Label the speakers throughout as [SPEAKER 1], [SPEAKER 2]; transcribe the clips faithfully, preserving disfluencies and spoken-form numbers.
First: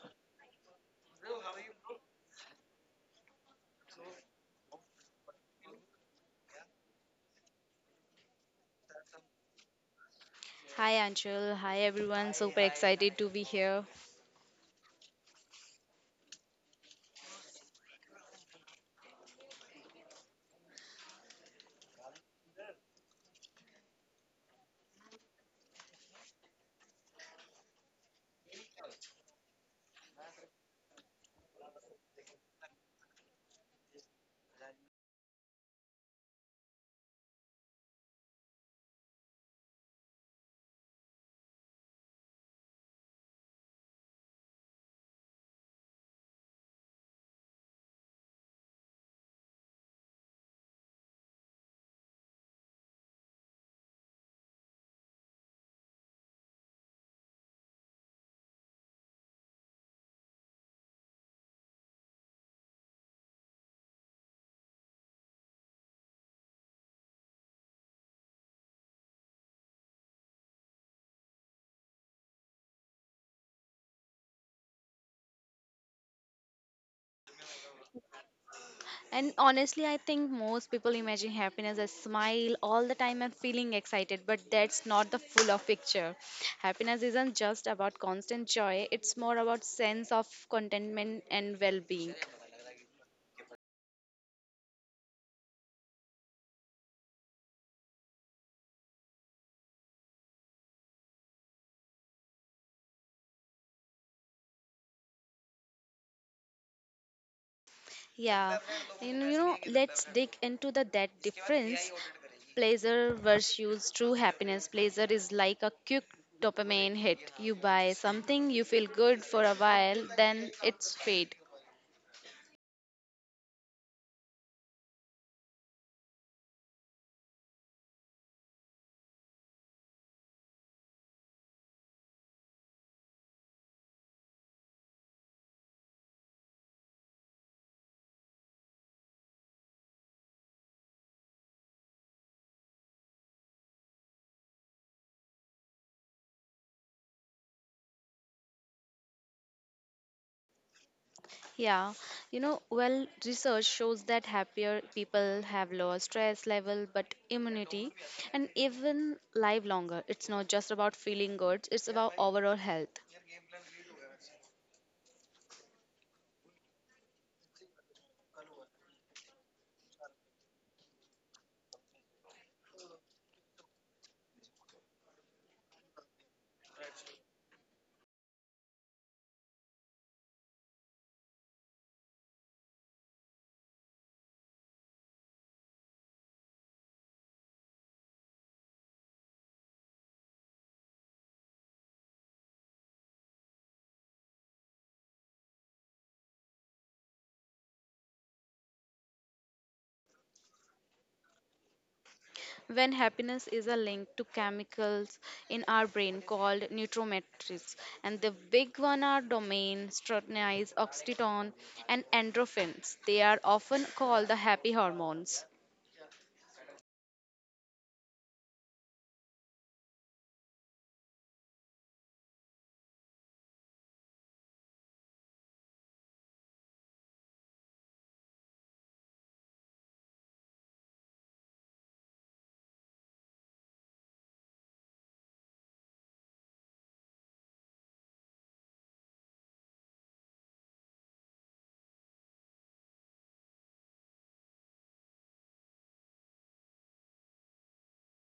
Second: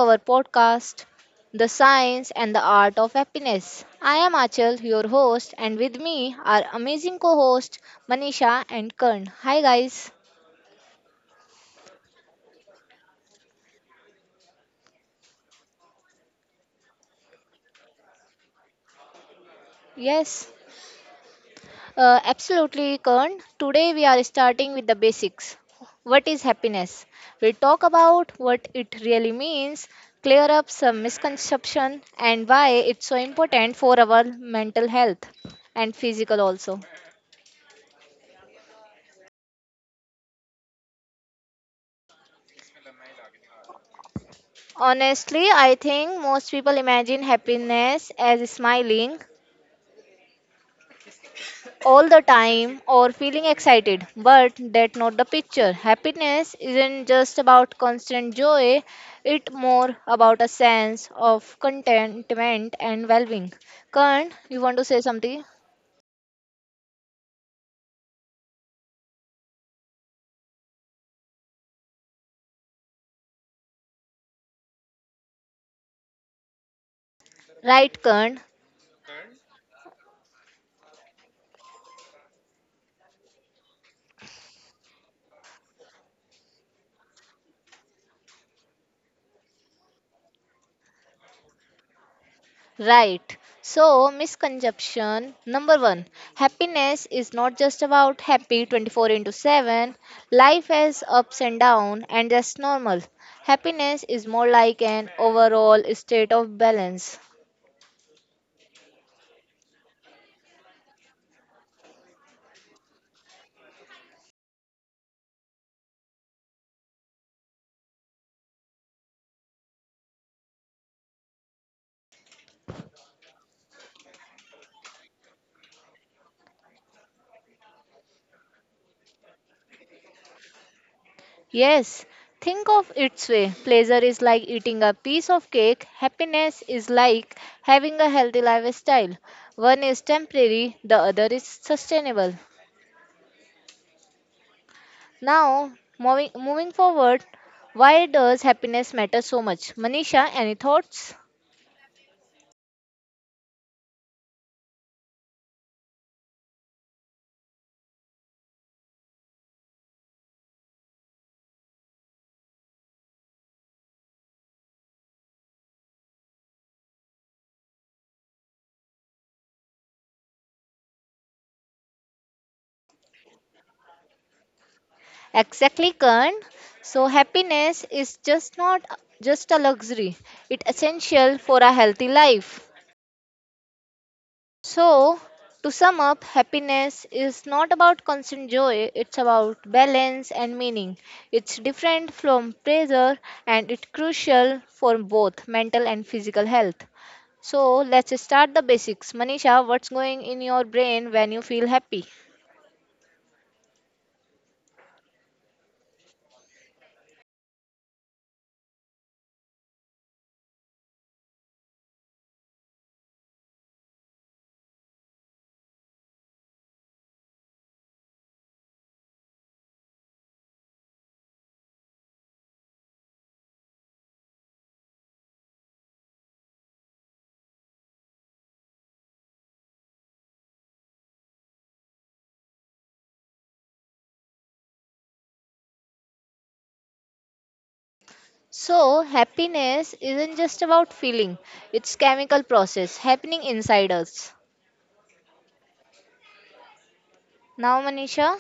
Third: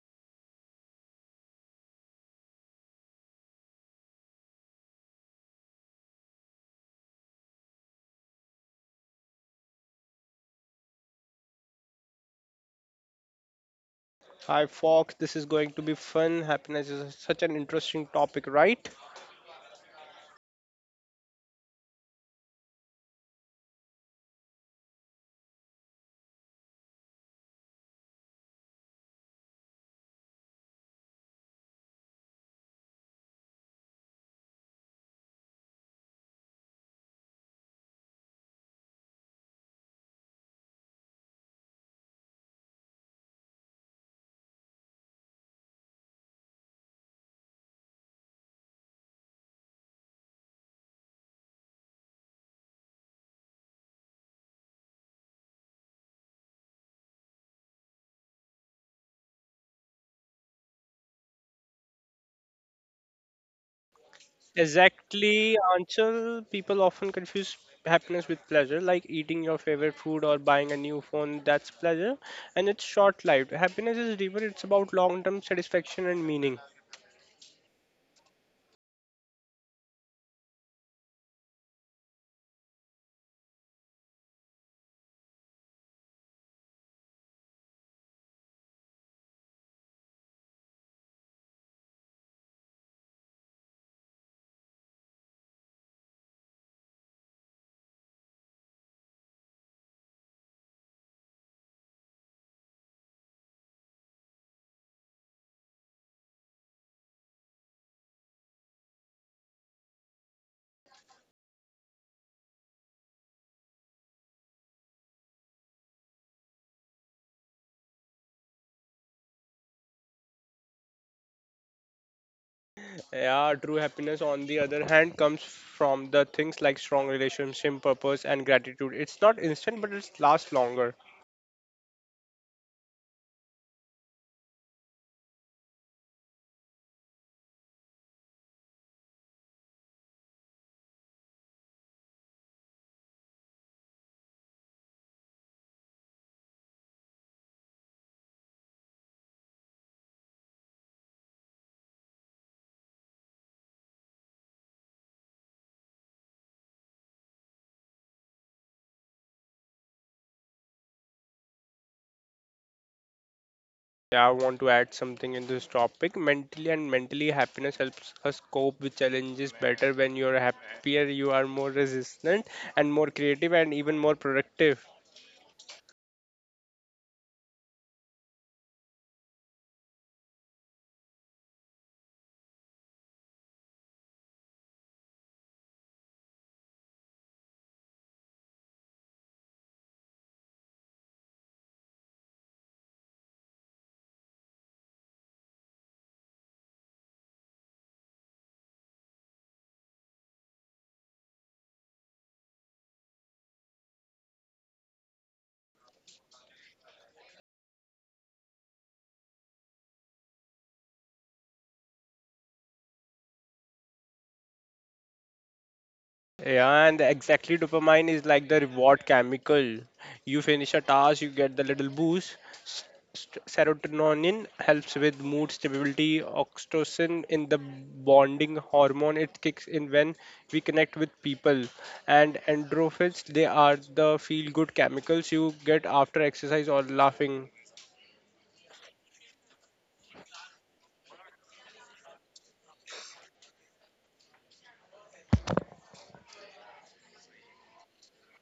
[SPEAKER 1] our podcast, The Science and the Art of Happiness. I am Achal, your host, and with me are amazing co host Manisha and Kern. Hi, guys.
[SPEAKER 2] Hi Anshul, hi everyone. Super excited to be here.
[SPEAKER 3] Hi, Fox. This is going to be fun. Happiness is such an interesting topic, right?
[SPEAKER 1] Yes, uh, absolutely, Kern. Today we are starting with the basics. What is happiness? We'll talk about what it really means, clear up some misconception, and why it's so important for our mental health and physical also. Honestly, I think most people imagine happiness as smiling all the time or feeling excited, but that's not the picture. Happiness isn't just about constant joy, it's more about a sense of contentment and well being. Kern, you want to say something?
[SPEAKER 3] Exactly, Anchal. People often confuse happiness with pleasure, like eating your favorite food or buying a new phone. That's pleasure, and it's short-lived. Happiness is deeper. It's about long-term satisfaction and meaning.
[SPEAKER 1] Right, Kern.
[SPEAKER 2] And honestly, I think most people imagine happiness as smile all the time and feeling excited, but that's not the full of picture. Happiness isn't just about constant joy, it's more about sense of contentment and well-being.
[SPEAKER 1] Right. So, misconception number one, happiness is not just about happy twenty-four into seven. Life has ups and downs, and that's normal. Happiness is more like an overall state of balance.
[SPEAKER 2] Yeah, and you know, let's dig into the that difference. Pleasure versus true happiness. Pleasure is like a quick dopamine hit. You buy something, you feel good for a while, then it's fade.
[SPEAKER 3] Yeah, true happiness, on the other hand, comes from the things like strong relationship, purpose, and gratitude. It's not instant, but it lasts longer.
[SPEAKER 1] Yes, think of its way. Pleasure is like eating a piece of cake, happiness is like having a healthy lifestyle. One is temporary, the other is sustainable. Now, moving moving forward, why does happiness matter so much? Manisha, any thoughts?
[SPEAKER 2] Yeah, you know, well, Research shows that happier people have lower stress level, but immunity, and even live longer. It's not just about feeling good; it's about overall health.
[SPEAKER 3] Yeah, I want to add something in this topic. Mentally and mentally happiness helps us cope with challenges better. When you're happier, you are more resistant and more creative and even more productive.
[SPEAKER 1] Exactly, Karan. So happiness is just not just a luxury. It's essential for a healthy life. So, to sum up, happiness is not about constant joy, it's about balance and meaning. It's different from pleasure and it's crucial for both mental and physical health. So let's start the basics. Manisha, what's going in your brain when you feel happy?
[SPEAKER 2] When happiness is a link to chemicals in our brain called neurometrics, and the big one are domain, serotonin, oxytocin, and endorphins. They are often called the happy hormones.
[SPEAKER 3] Yeah, and exactly dopamine is like the reward chemical. You finish a task, you get the little boost. S- st- Serotonin helps with mood stability. Oxytocin in the bonding hormone, it kicks in when we connect with people. And endorphins, they are the feel good chemicals you get after exercise or laughing.
[SPEAKER 1] So happiness isn't just about feeling. It's chemical process happening inside us. Now Manisha,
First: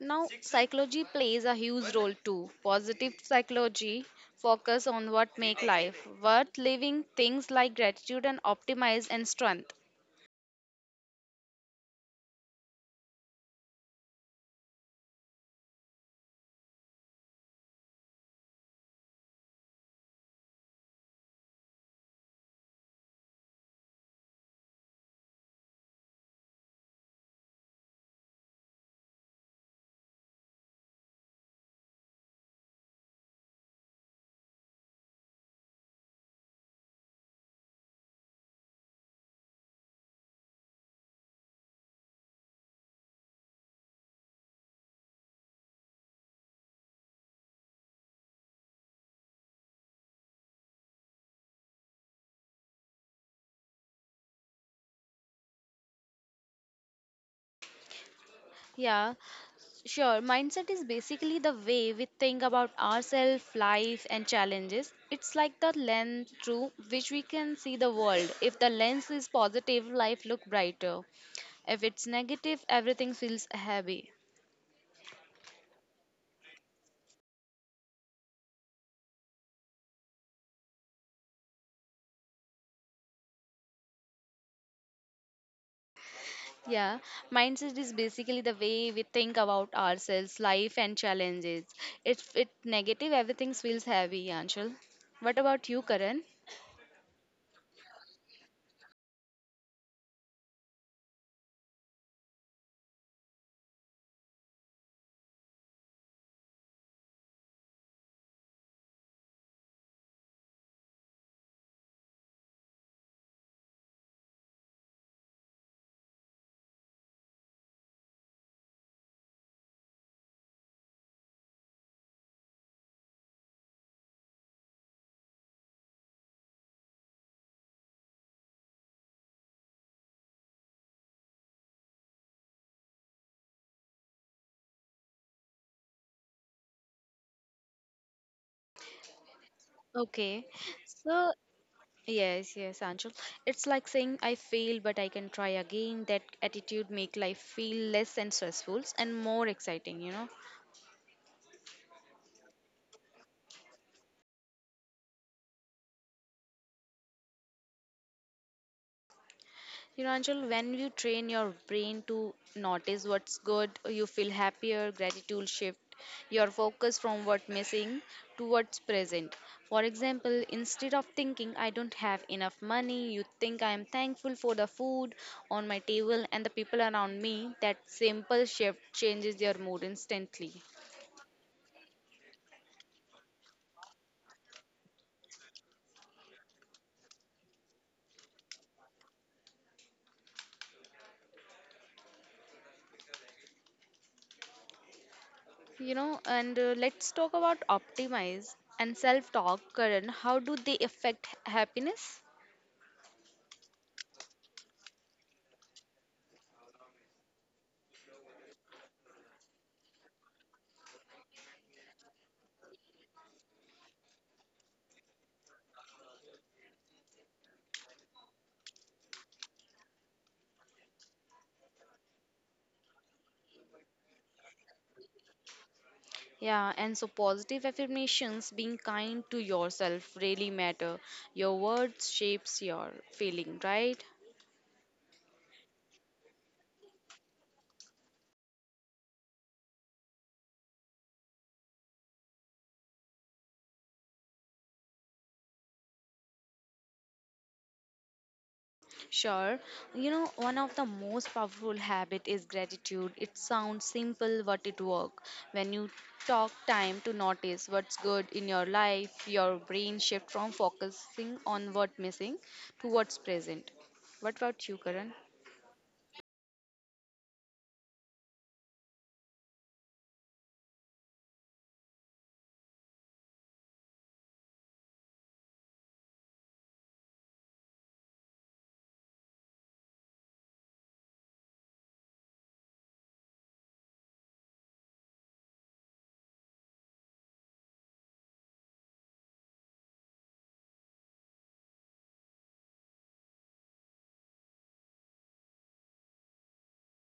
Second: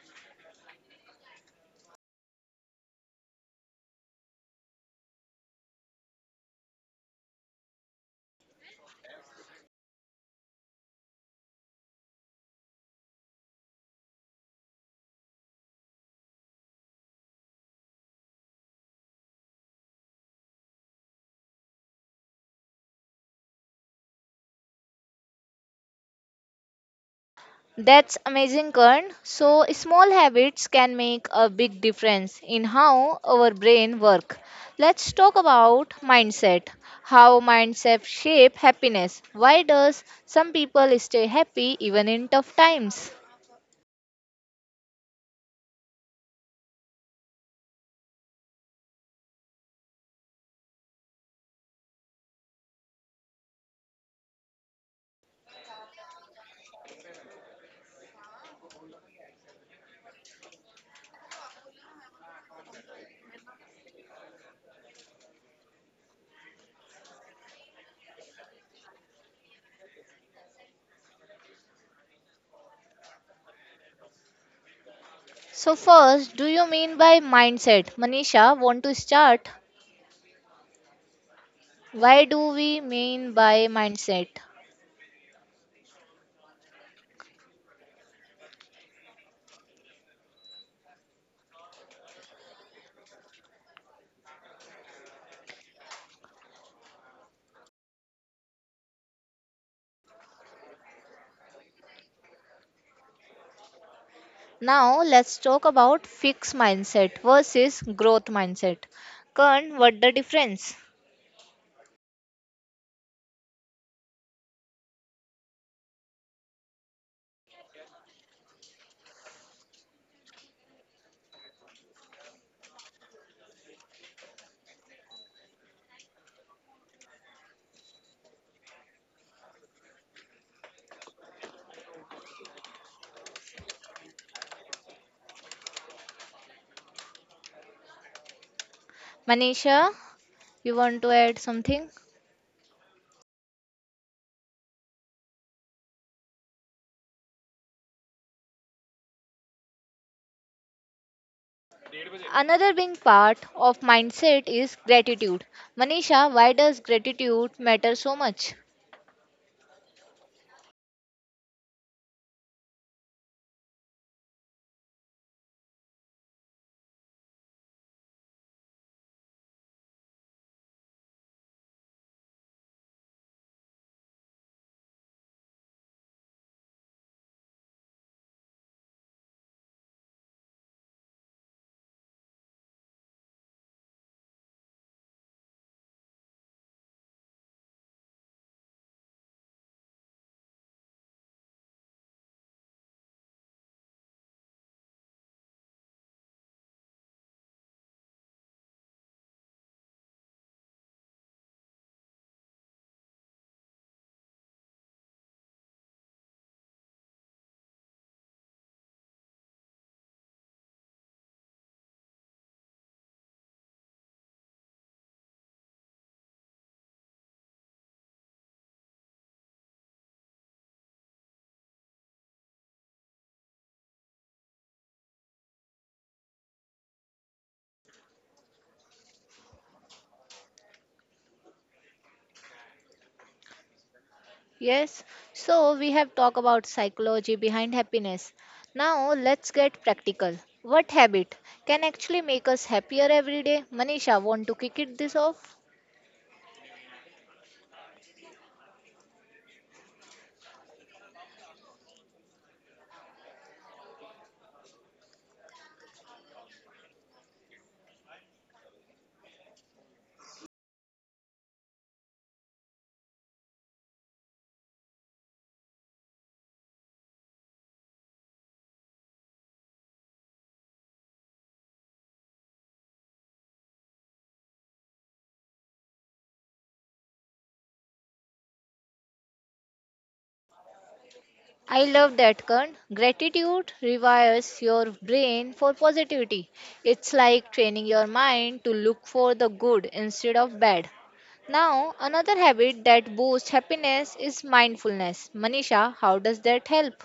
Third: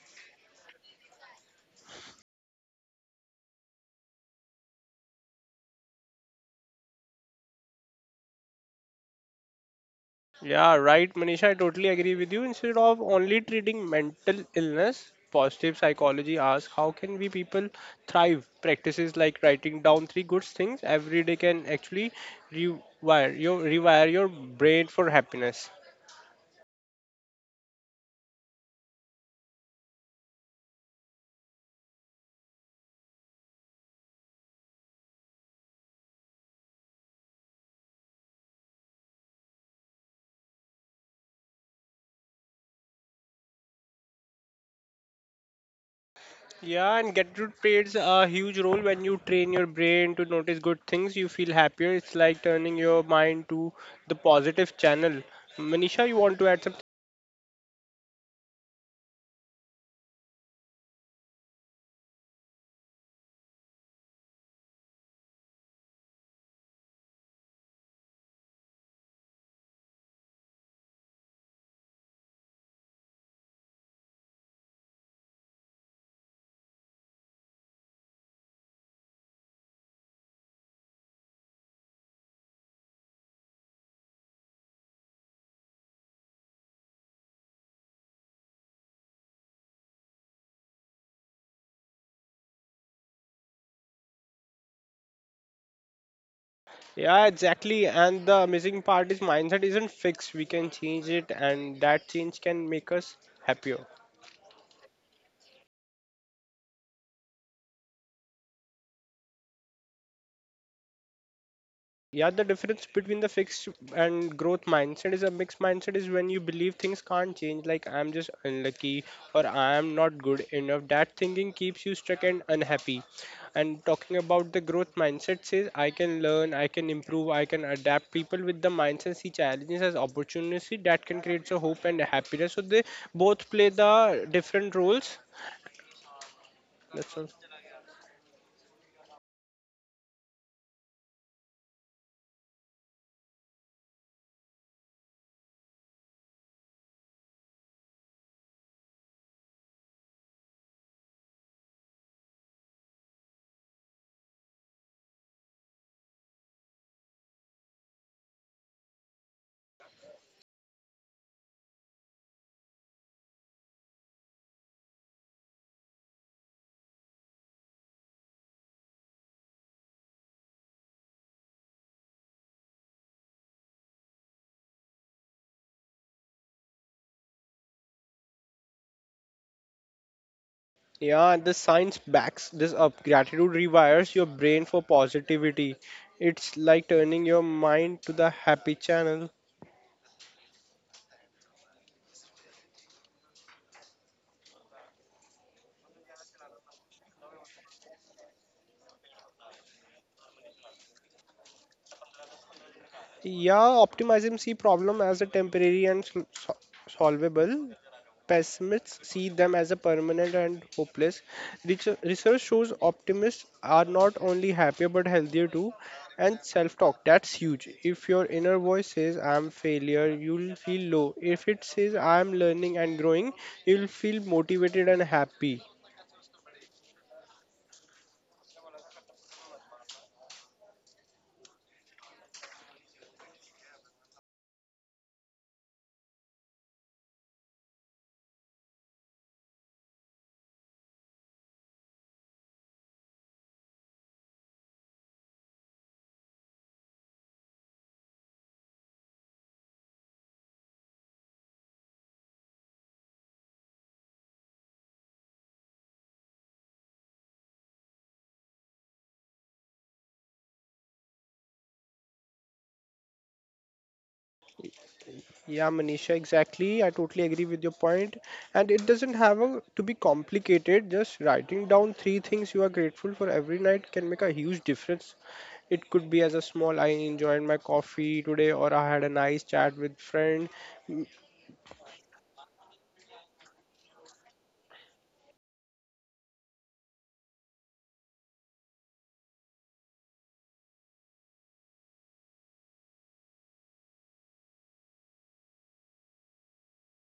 [SPEAKER 2] Now psychology plays a huge role too. Positive psychology focus on what make life worth living, things like gratitude and optimize and strength.
[SPEAKER 3] Yeah, right, Manisha. I totally agree with you. Instead of only treating mental illness, positive psychology asks how can we people thrive? Practices like writing down three good things every day can actually rewire your rewire your brain for happiness.
[SPEAKER 1] that's amazing Kern. So small habits can make a big difference in how our brain work. Let's talk about mindset. How mindset shape happiness. Why does some people stay happy even in tough times?
[SPEAKER 3] Yeah, and gratitude plays a huge role when you train your brain to notice good things. You feel happier. It's like turning your mind to the positive channel. Manisha, you want to add something?
[SPEAKER 2] yeah Sure, mindset is basically the way we think about ourselves, life, and challenges. It's like the lens through which we can see the world. If the lens is positive, life look brighter. If it's negative, everything feels heavy.
[SPEAKER 1] So, first, do you mean by mindset? Manisha, want to start? Why do we mean by mindset?
[SPEAKER 2] Yeah, Mindset is basically the way we think about ourselves, life, and challenges. If it's negative, everything feels heavy, Anshul. What about you, Karan?
[SPEAKER 3] Yeah, exactly. And the amazing part is mindset isn't fixed. We can change it, and that change can make us happier.
[SPEAKER 1] Now, let's talk about fixed mindset versus growth mindset. Kern, what the difference?
[SPEAKER 3] Yeah, the difference between the fixed and growth mindset is a mixed mindset is when you believe things can't change, like I'm just unlucky or I am not good enough. That thinking keeps you stuck and unhappy. And talking about the growth mindset says I can learn, I can improve, I can adapt. People with the mindset see challenges as opportunity that can create a hope and happiness. So they both play the different roles. That's all.
[SPEAKER 1] Manisha,
[SPEAKER 2] Okay,
[SPEAKER 1] you want to
[SPEAKER 2] so
[SPEAKER 1] add something?
[SPEAKER 2] Yes, yes, Anshul, it's like saying I failed, but I can try again. That attitude make life feel less and stressful and more exciting, you know.
[SPEAKER 1] Another big part of mindset is gratitude. Manisha, why does gratitude matter so much?
[SPEAKER 2] You know, Anshul, when you train your brain to notice what's good, you feel happier. Gratitude shift your focus from what's missing to what's present. For example, instead of thinking I don't have enough money, you think I am thankful for the food on my table and the people around me. That simple shift changes your mood instantly.
[SPEAKER 3] Yeah, and the science backs this up. Gratitude rewires your brain for positivity. It's like turning your mind to the happy channel.
[SPEAKER 2] You know and uh, Let's talk about optimize and self talk. Karan, how do they affect h- happiness?
[SPEAKER 3] Yeah, optimism see problem as a temporary and sol- sol- solvable. Pessimists see them as a permanent and hopeless. Reach- Research shows optimists are not only happier but healthier too. And self-talk, that's huge. If your inner voice says I'm failure, you'll feel low. If it says I'm learning and growing, you'll feel motivated and happy.
[SPEAKER 2] Yeah and So positive affirmations, being kind to yourself really matter. Your words shapes your feeling, right?
[SPEAKER 1] Yes, so we have talked about psychology behind happiness. Now let's get practical. What habit can actually make us happier every day? Manisha, want to kick it this off?
[SPEAKER 2] Sure. You know, one of the most powerful habit is gratitude. It sounds simple, but it work. When you talk time to notice what's good in your life, your brain shift from focusing on what missing to what's present. What about you, Karan?
[SPEAKER 3] Yeah, Manisha, exactly. I totally agree with your point. And it doesn't have a, to be complicated. Just writing down three things you are grateful for every night can make a huge difference. It could be as a small, I enjoyed my coffee today, or I had a nice chat with friend.
[SPEAKER 1] I love that, Kern. Gratitude rewires your brain for positivity. It's like training your mind to look for the good instead of bad. Now, another habit that boosts happiness is mindfulness. Manisha, how does that help?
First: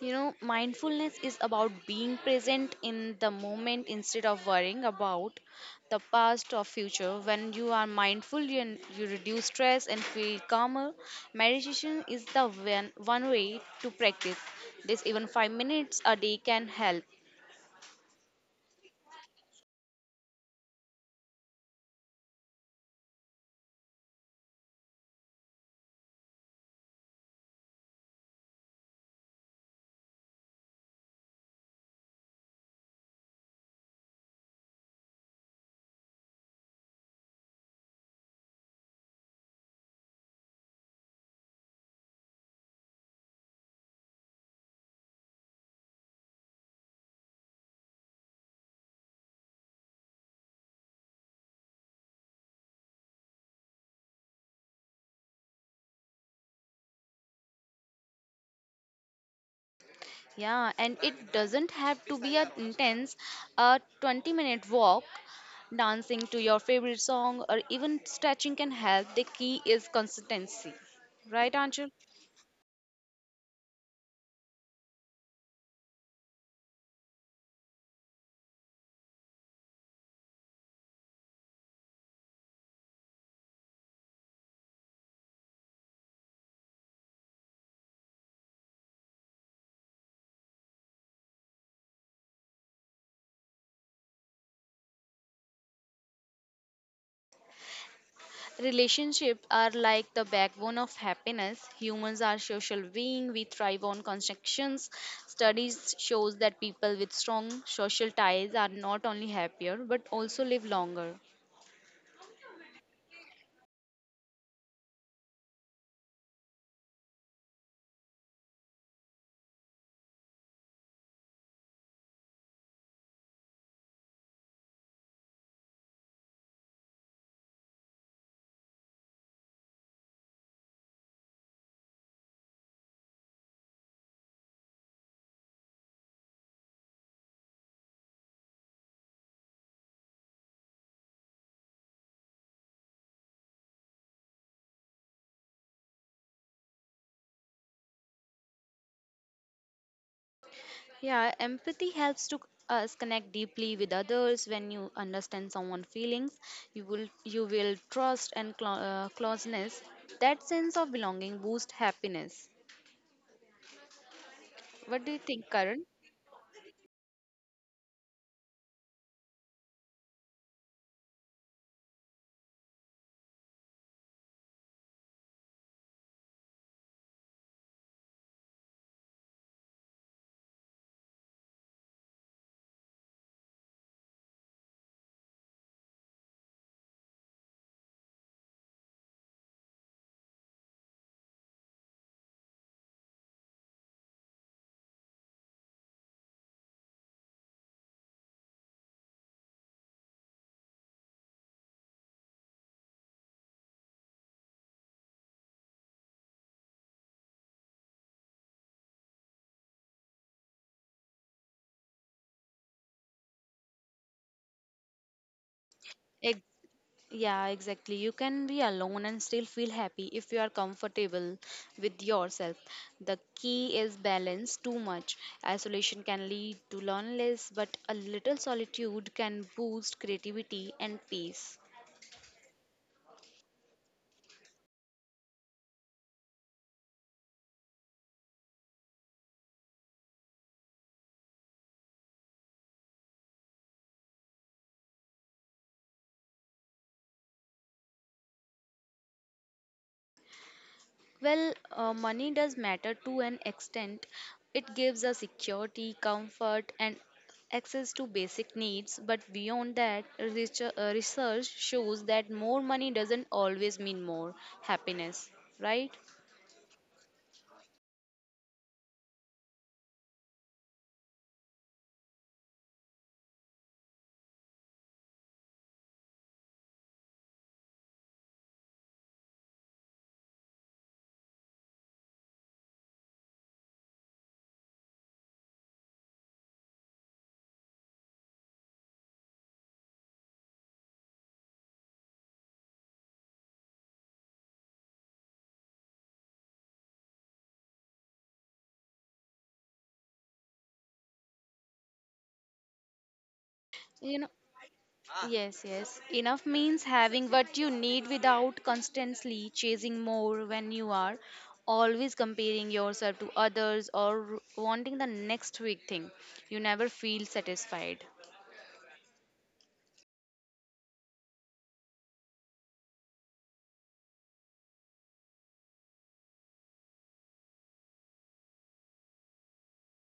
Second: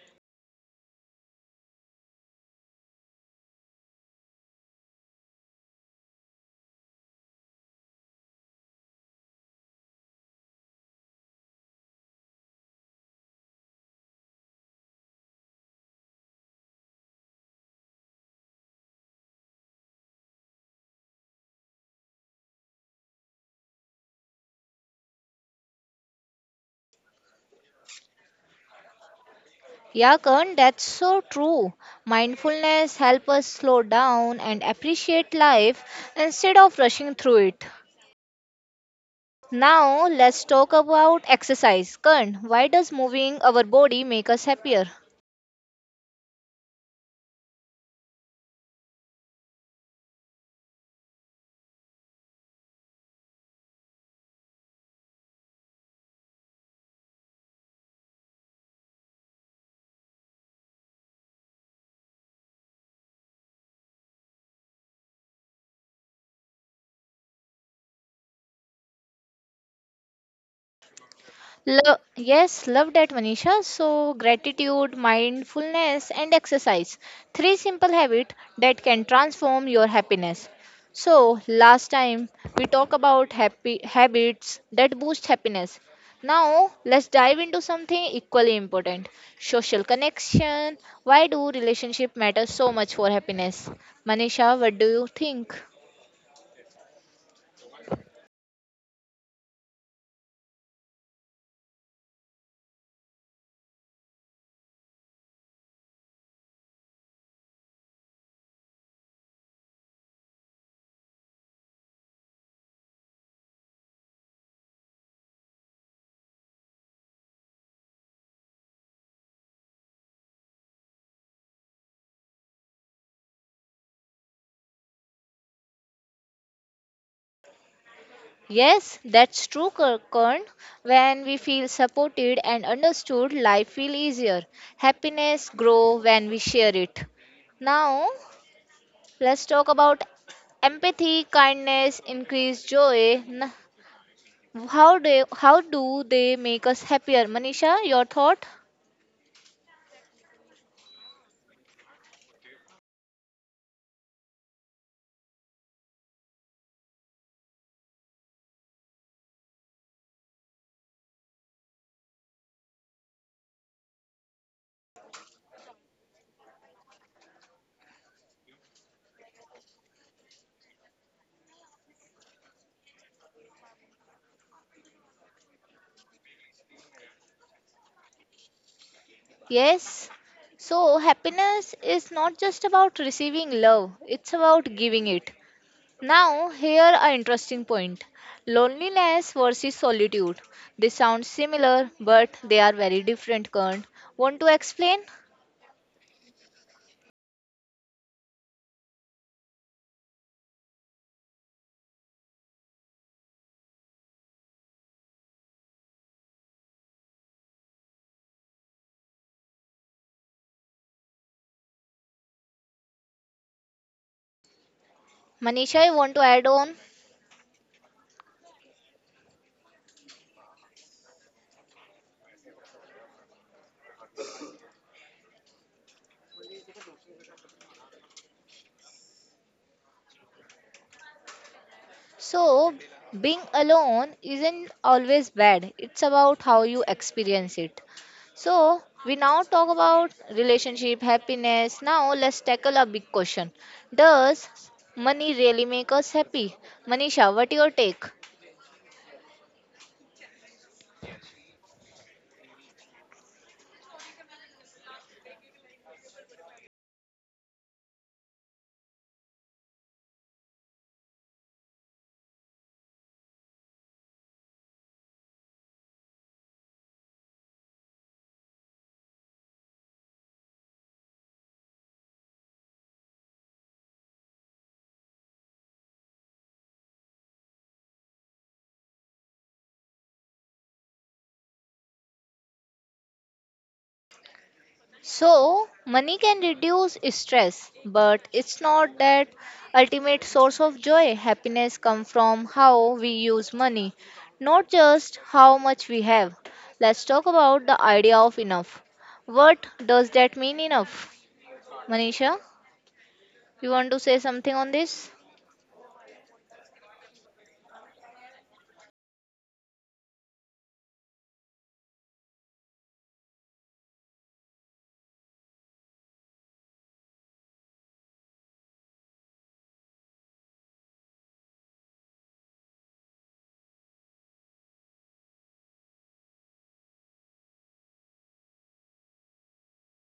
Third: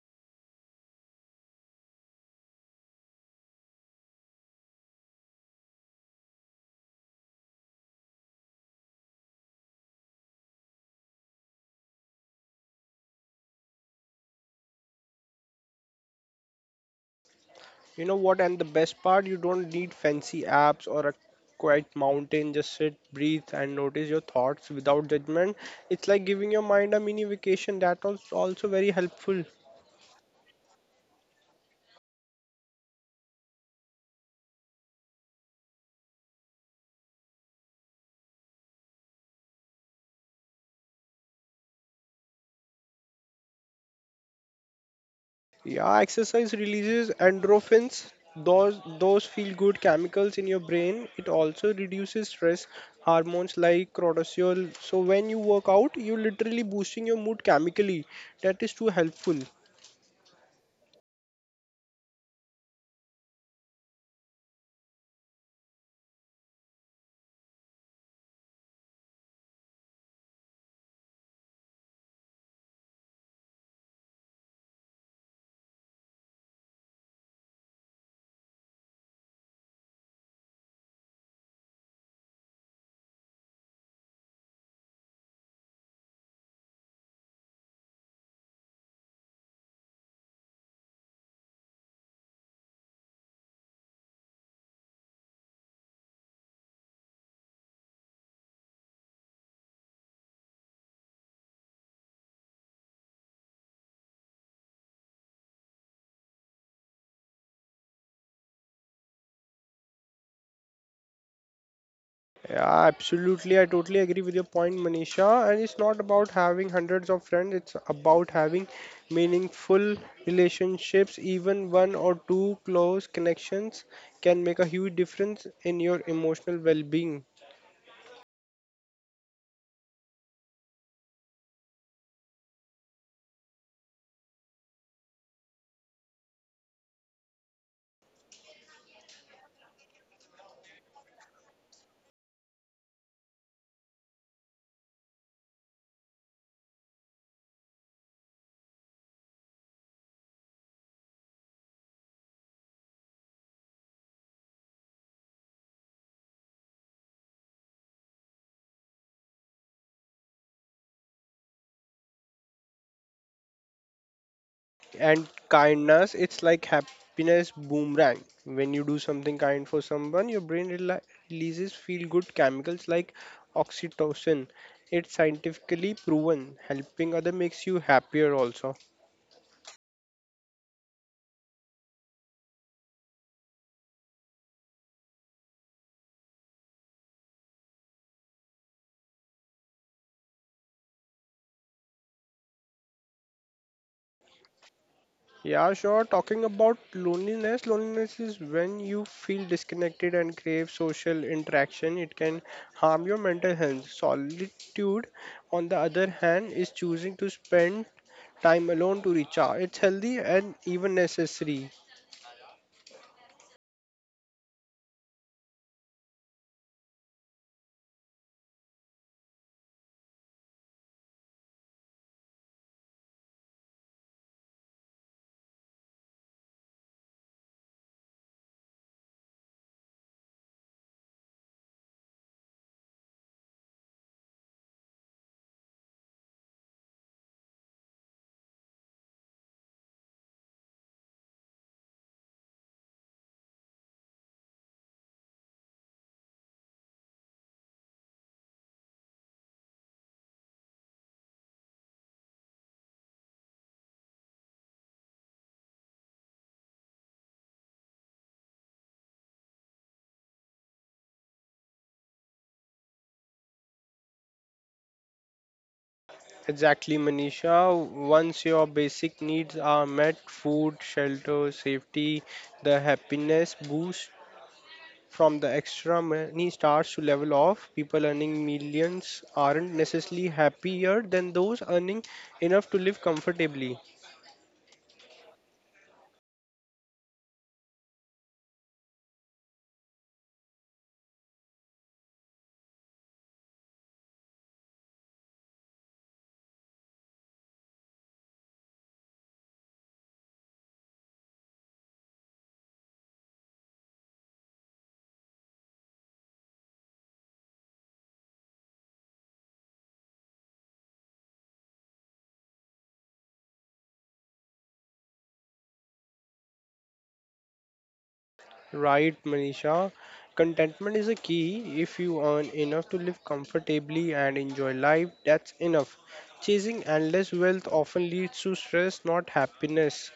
[SPEAKER 2] You know, mindfulness is about being present in the moment instead of worrying about the past or future. When you are mindful, you, you reduce stress and feel calmer. Meditation is the one, one way to practice this. Even five minutes a day can help.
[SPEAKER 3] You know what? And the best part, you don't need fancy apps or a quiet mountain. Just sit, breathe, and notice your thoughts without judgment. It's like giving your mind a mini vacation. That was also very helpful.
[SPEAKER 1] Yeah, Karan, that's so true. Mindfulness helps us slow down and appreciate life instead of rushing through it. Now, let's talk about exercise. Karan, why does moving our body make us happier?
[SPEAKER 3] Yeah, exercise releases endorphins, those those feel good chemicals in your brain. It also reduces stress hormones like cortisol. So when you work out, you're literally boosting your mood chemically. That is too helpful.
[SPEAKER 2] Yeah, and it doesn't have to be an intense, a twenty minute walk, dancing to your favorite song, or even stretching can help. The key is consistency. Right, Anshul?
[SPEAKER 1] Love, yes, love that, Manisha. So, gratitude, mindfulness, and exercise. Three simple habits that can transform your happiness. So, last time we talked about happy habits that boost happiness. Now, let's dive into something equally important, social connection. Why do relationship matter so much for happiness? Manisha, what do you think?
[SPEAKER 2] Relationships are like the backbone of happiness. Humans are social beings. We thrive on connections. Studies shows that people with strong social ties are not only happier but also live longer.
[SPEAKER 3] Yeah, absolutely. I totally agree with your point, Manisha. And it's not about having hundreds of friends, it's about having meaningful relationships. Even one or two close connections can make a huge difference in your emotional well being.
[SPEAKER 1] Yes, that's true, Kur- Kern. When we feel supported and understood, life feels easier. Happiness grow when we share it. Now, let's talk about empathy, kindness, increase joy. N- How do how do they make us happier? Manisha, your thought?
[SPEAKER 2] Yeah, empathy helps to us connect deeply with others. When you understand someone's feelings, you will you will trust and clo- uh, closeness. That sense of belonging boosts happiness. What do you
[SPEAKER 3] And
[SPEAKER 2] think, Karan?
[SPEAKER 3] kindness, it's like happiness boomerang. When you do something kind for someone, your brain rela- releases feel good chemicals like oxytocin. It's scientifically proven helping other makes you happier also.
[SPEAKER 1] Yes. So happiness is not just about receiving love; it's about giving it. Now, here are interesting point. Loneliness versus solitude. They sound similar, but they are very different kind. Want to explain?
[SPEAKER 3] Yeah, sure. Talking about loneliness, loneliness is when you feel disconnected and crave social interaction. It can harm your mental health. Solitude, on the other hand, is choosing to spend time alone to recharge. It's healthy and even necessary.
[SPEAKER 1] Manisha, you want to add on?
[SPEAKER 2] Yeah, exactly. You can be alone and still feel happy if you are comfortable with yourself. The key is balance, too much. Isolation can lead to loneliness, but a little solitude can boost creativity and peace.
[SPEAKER 1] So, being alone isn't always bad. It's about how you experience it. So, we now talk about relationship, happiness. Now, let's tackle a big question. Does money really make us happy? Manisha, what your take?
[SPEAKER 2] Well, uh, money does matter to an extent. It gives us security, comfort, and access to basic needs. But beyond that, research, uh, research shows that more money doesn't always mean more happiness, right?
[SPEAKER 3] Exactly, Manisha. Once your basic needs are met, food, shelter, safety, the happiness boost from the extra money starts to level off. People earning millions aren't necessarily happier than those earning enough to live comfortably.
[SPEAKER 1] So, money can reduce stress, but it's not that ultimate source of joy. Happiness comes from how we use money, not just how much we have. Let's talk about the idea of enough. What does that mean, enough? Manisha, you want to
[SPEAKER 2] You
[SPEAKER 1] say
[SPEAKER 2] know,
[SPEAKER 1] something on this?
[SPEAKER 2] yes, yes. Enough means having what you need without constantly chasing more. When you are always comparing yourself to others or wanting the next big thing, you never feel satisfied.
[SPEAKER 3] Right, Manisha? Contentment is a key. If you earn enough to live comfortably and enjoy life, that's enough. Chasing endless wealth often leads to stress, not happiness.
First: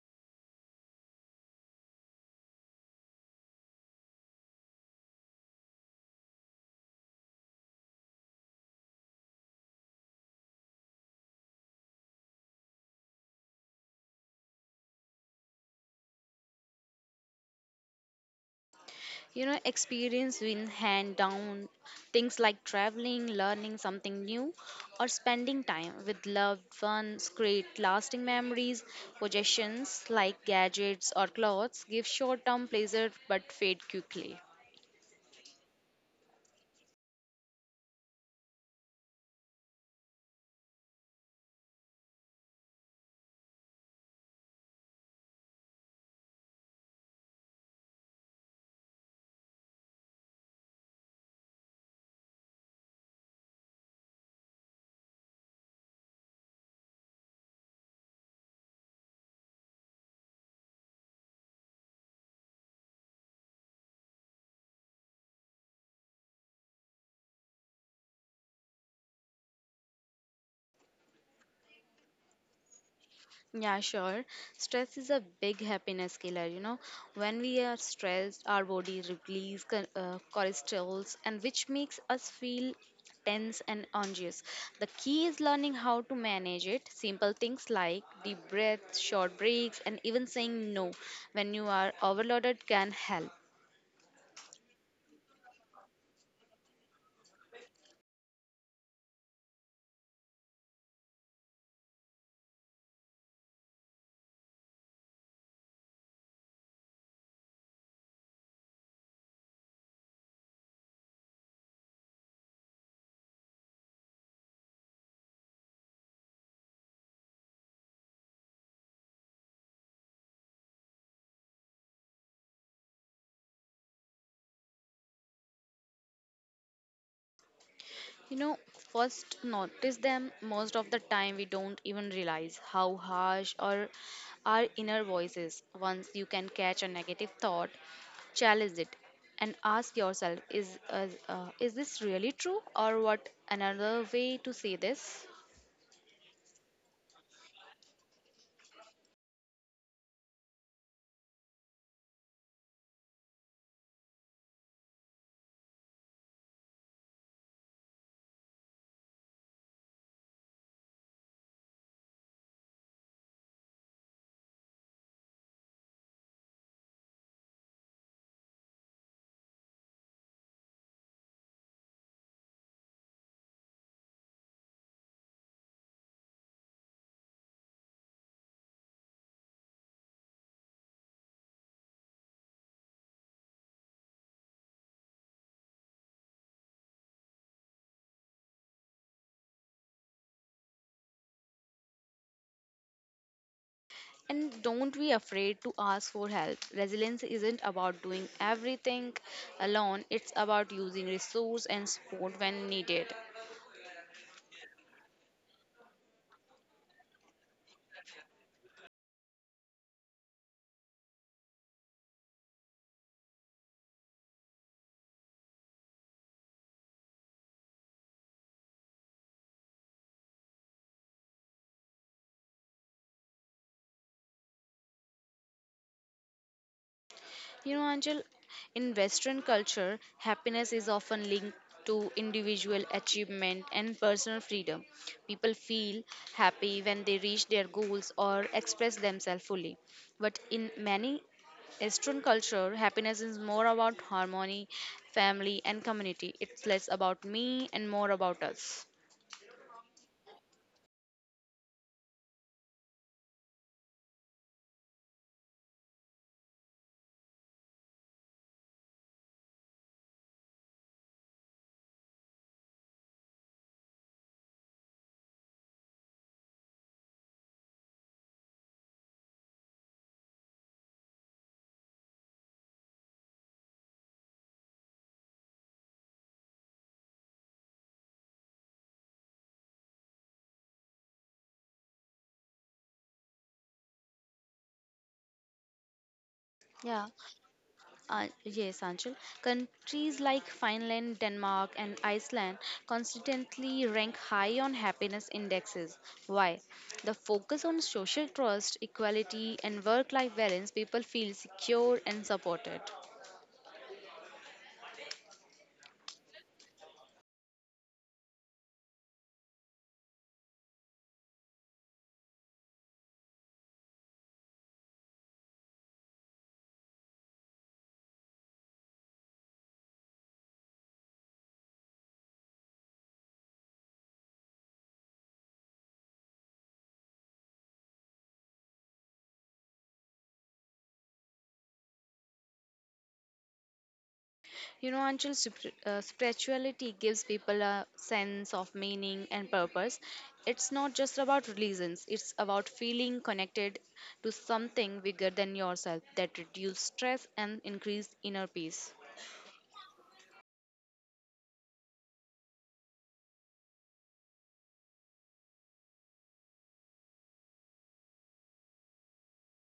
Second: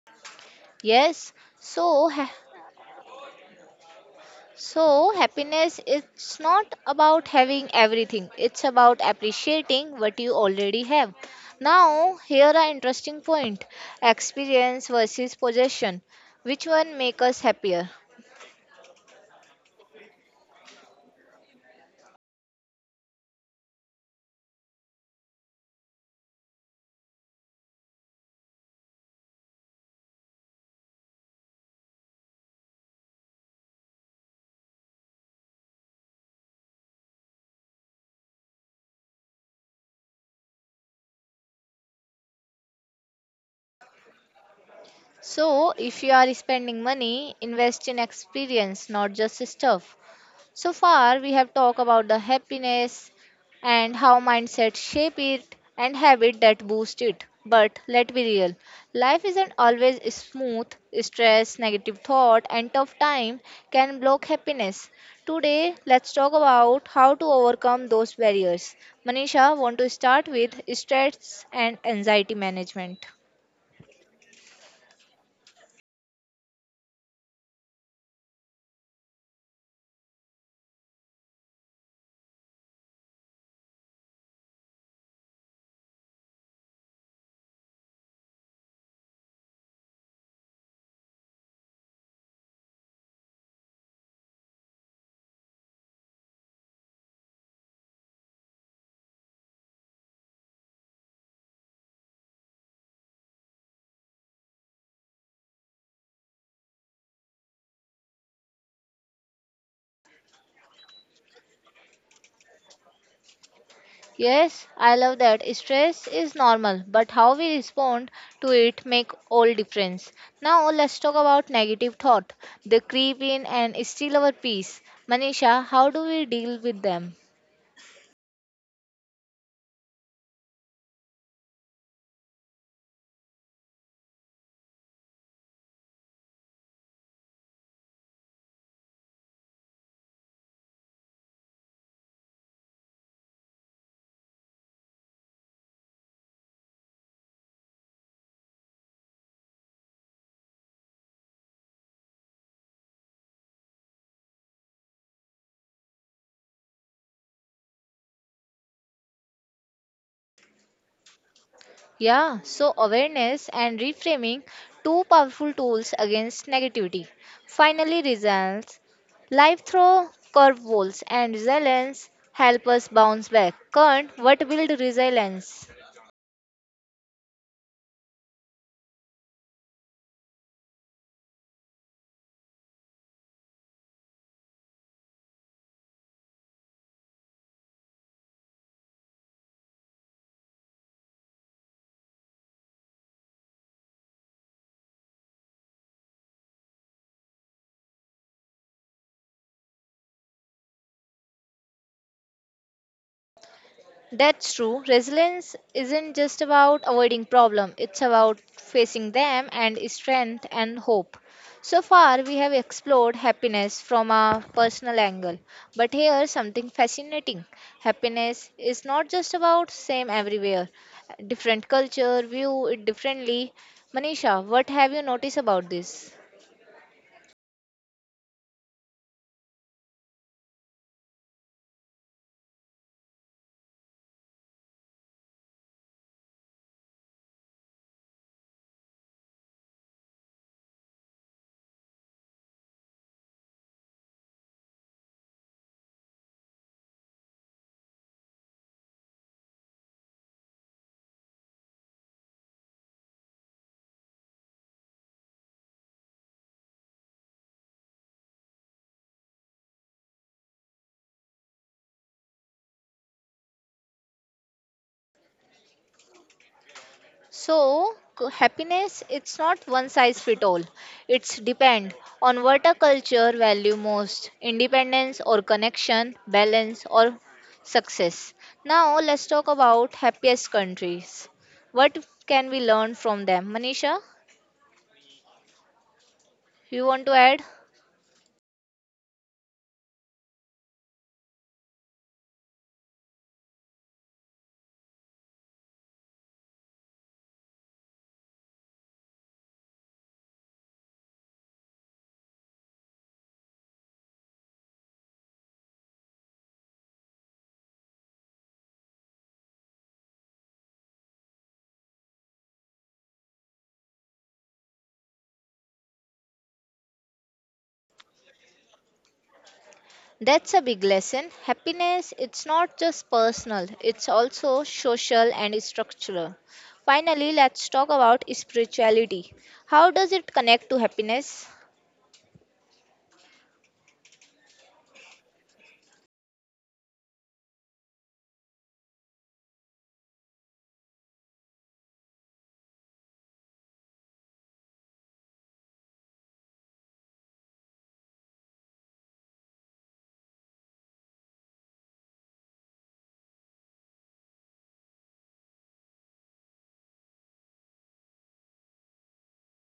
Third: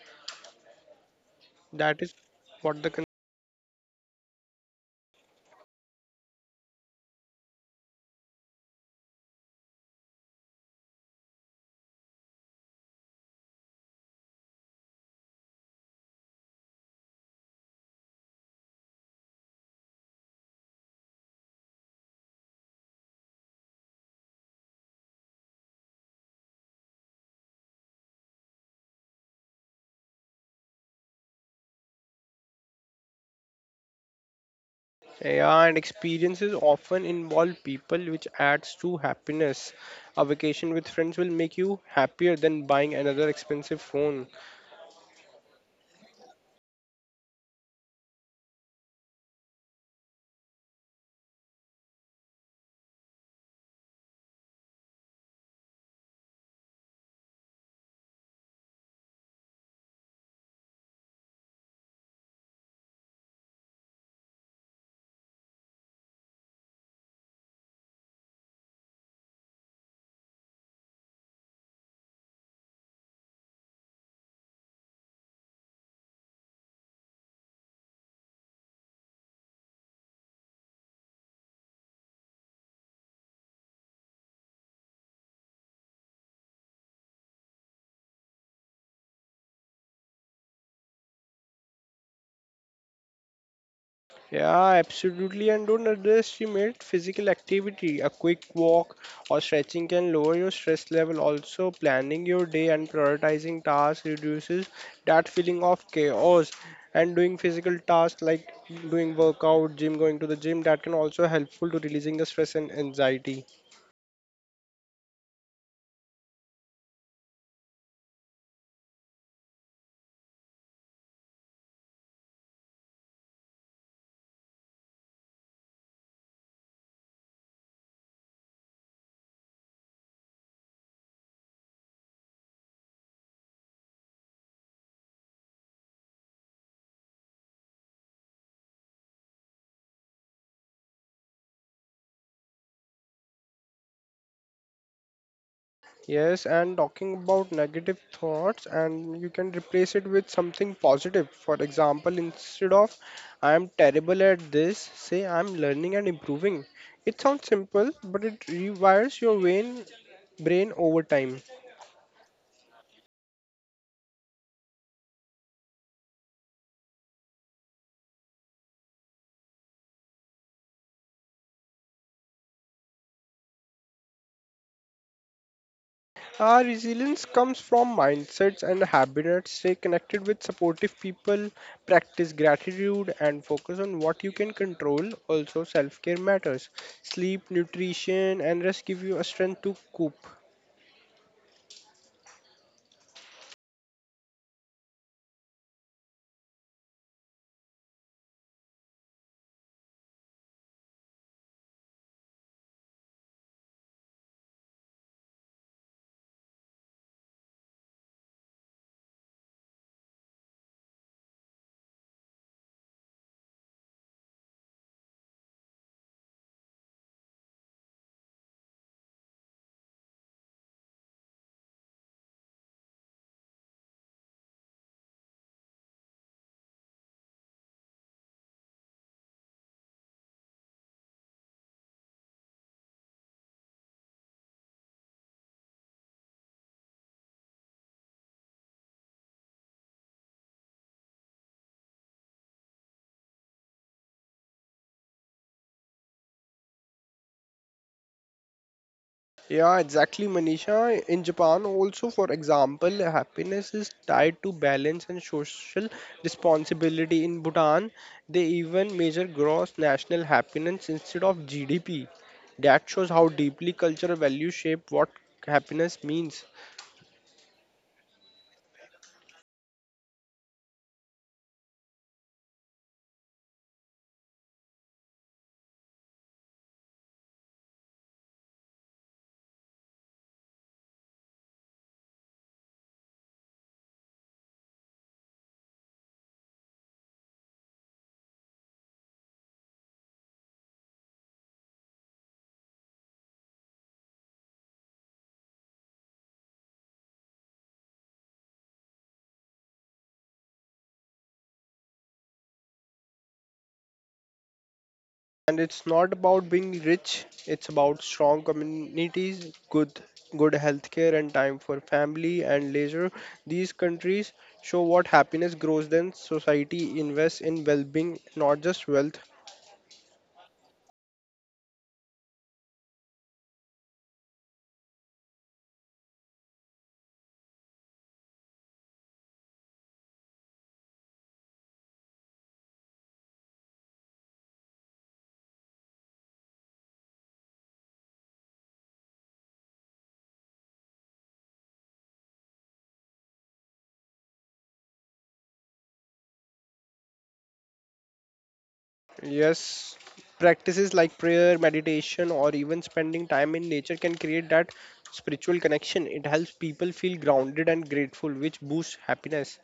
[SPEAKER 1] Yes.
[SPEAKER 3] That
[SPEAKER 1] So,
[SPEAKER 3] is
[SPEAKER 1] ha-
[SPEAKER 3] what the.
[SPEAKER 1] So, happiness is not about having everything, it's about appreciating what you already have. Now, here are interesting point, experience versus possession. Which one make us happier?
[SPEAKER 2] You know, experience win hand down. Things like traveling, learning something new, or spending time with loved ones create lasting memories. Possessions like gadgets or clothes give short term pleasure but fade quickly.
[SPEAKER 3] Yeah, and experiences often involve people, which adds to happiness. A vacation with friends will make you happier than buying another expensive phone.
[SPEAKER 1] So, if you are spending money, invest in experience, not just stuff. So far, we have talked about the happiness and how mindset shape it and habit that boost it. But let's be real. Life isn't always smooth. Stress, negative thought, and tough time can block happiness. Today, let's talk about how to overcome those barriers. Manisha, want to start with stress and anxiety management.
[SPEAKER 2] Yeah, sure. Stress is a big happiness killer, you know. When we are stressed, our body releases cho- uh, cortisols, and which makes us feel tense and anxious. The key is learning how to manage it. Simple things like deep breaths, short breaks, and even saying no when you are overloaded can help.
[SPEAKER 3] Yeah, absolutely. And don't underestimate physical activity. A quick walk or stretching can lower your stress level. Also, planning your day and prioritizing tasks reduces that feeling of chaos. And doing physical tasks like doing workout, gym, going to the gym, that can also helpful to releasing the stress and anxiety.
[SPEAKER 1] Yes, I love that. Stress is normal, but how we respond to it make all difference. Now let's talk about negative thought. They creep in and steal our peace. Manisha, how do we deal with them?
[SPEAKER 2] You know, first notice them. Most of the time we don't even realize how harsh or our inner voice is. Once you can catch a negative thought, challenge it and ask yourself, is uh, uh, is this really true, or what another way to say this?
[SPEAKER 3] Yes, and talking about negative thoughts, and you can replace it with something positive. For example, instead of I am terrible at this, say I am learning and improving. It sounds simple, but it rewires your brain, brain over time.
[SPEAKER 1] Yeah, so awareness and reframing, two powerful tools against negativity. Finally, results. Life throw curveballs and resilience help us bounce back. Current, what build resilience?
[SPEAKER 3] Our resilience comes from mindsets and habits. Stay connected with supportive people, practice gratitude, and focus on what you can control. Also, self care matters. Sleep, nutrition, and rest give you a strength to cope.
[SPEAKER 2] And don't be afraid to ask for help. Resilience isn't about doing everything alone, it's about using resource and support when needed.
[SPEAKER 1] That's true. Resilience isn't just about avoiding problem, it's about facing them and strength and hope. So far we have explored happiness from a personal angle, but here's something fascinating. Happiness is not just about same everywhere. Different culture view it differently. Manisha, what have you noticed about this?
[SPEAKER 2] You know, Angel, in Western culture, happiness is often linked to individual achievement and personal freedom. People feel happy when they reach their goals or express themselves fully. But in many Eastern culture, happiness is more about harmony, family, and community. It's less about me and more about us.
[SPEAKER 3] Yeah, exactly, Manisha. In Japan, also, for example, happiness is tied to balance and social responsibility. In Bhutan, they even measure gross national happiness instead of G D P. That shows how deeply cultural values shape what happiness means.
[SPEAKER 1] So, c- happiness it's not one size fit all. It's depend on what a culture value most, independence or connection, balance or success. Now, let's talk about happiest countries. What can we learn from them? Manisha, you want
[SPEAKER 2] Yeah,
[SPEAKER 1] to add?
[SPEAKER 2] Uh, yes, Anchal. Countries like Finland, Denmark, and Iceland consistently rank high on happiness indexes. Why? The focus on social trust, equality, and work life balance, people feel secure and supported.
[SPEAKER 3] And it's not about being rich. It's about strong communities, good good healthcare, and time for family and leisure. These countries show what happiness grows when society invests in well-being, not just wealth.
[SPEAKER 1] That's a big lesson. Happiness it's not just personal, it's also social and structural. Finally, let's talk about spirituality. How does it connect to happiness?
[SPEAKER 2] You know, Anchal, spir- uh, spirituality gives people a sense of meaning and purpose. It's not just about religions, it's about feeling connected to something bigger than yourself that reduces stress and increase inner peace.
[SPEAKER 3] Yes, practices like prayer, meditation, or even spending time in nature can create that spiritual connection. It helps people feel grounded and grateful, which boosts happiness.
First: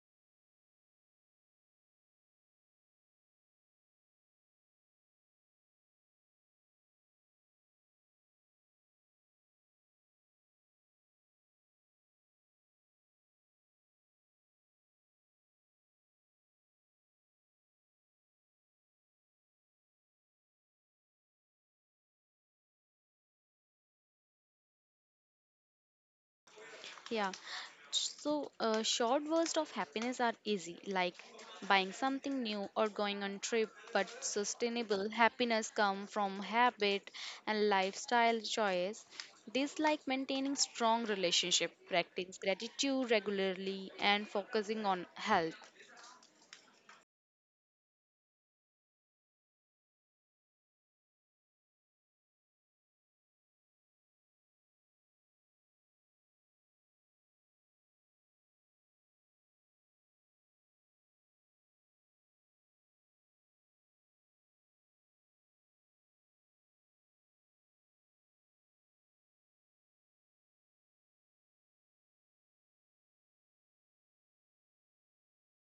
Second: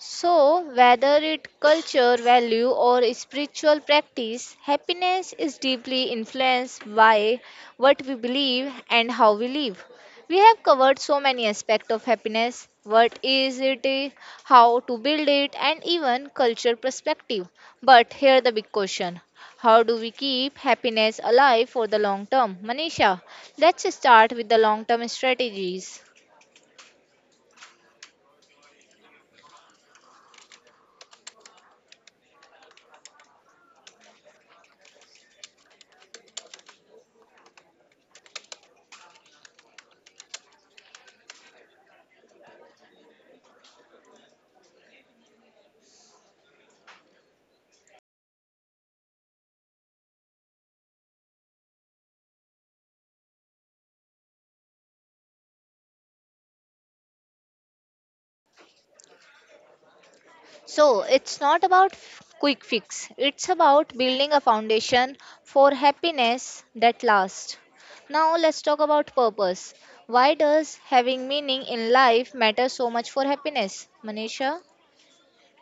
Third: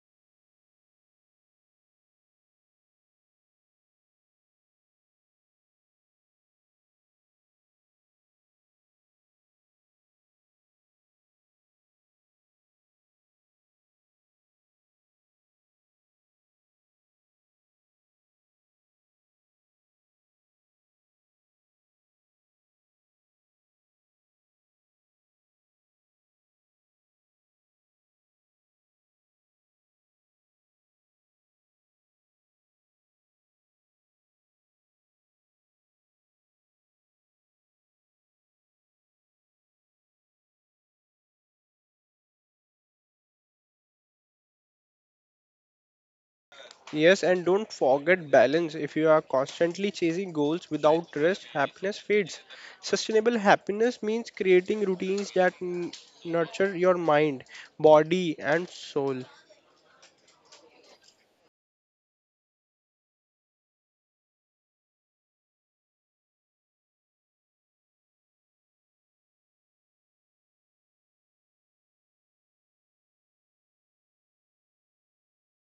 [SPEAKER 1] So, whether it culture, value, or spiritual practice, happiness is deeply influenced by what we believe and how we live. We have covered so many aspects of happiness. What is it? eh, How to build it, and even culture perspective. But here the big question: How do we keep happiness alive for the long term? Manisha, let's start with the long-term strategies.
[SPEAKER 2] Yeah. So, uh, short bursts of happiness are easy, like buying something new or going on trip. But sustainable happiness come from habit and lifestyle choice. This like maintaining strong relationship, practice gratitude regularly, and focusing on health.
[SPEAKER 3] Yes, and don't forget balance. If you are constantly chasing goals without rest, happiness fades. Sustainable happiness means creating routines that n- nurture your mind, body, and soul.
[SPEAKER 1] So, it's not about f- quick fix. It's about building a foundation for happiness that lasts. Now, let's talk about purpose. Why does having meaning in life matter so much for happiness? Manisha,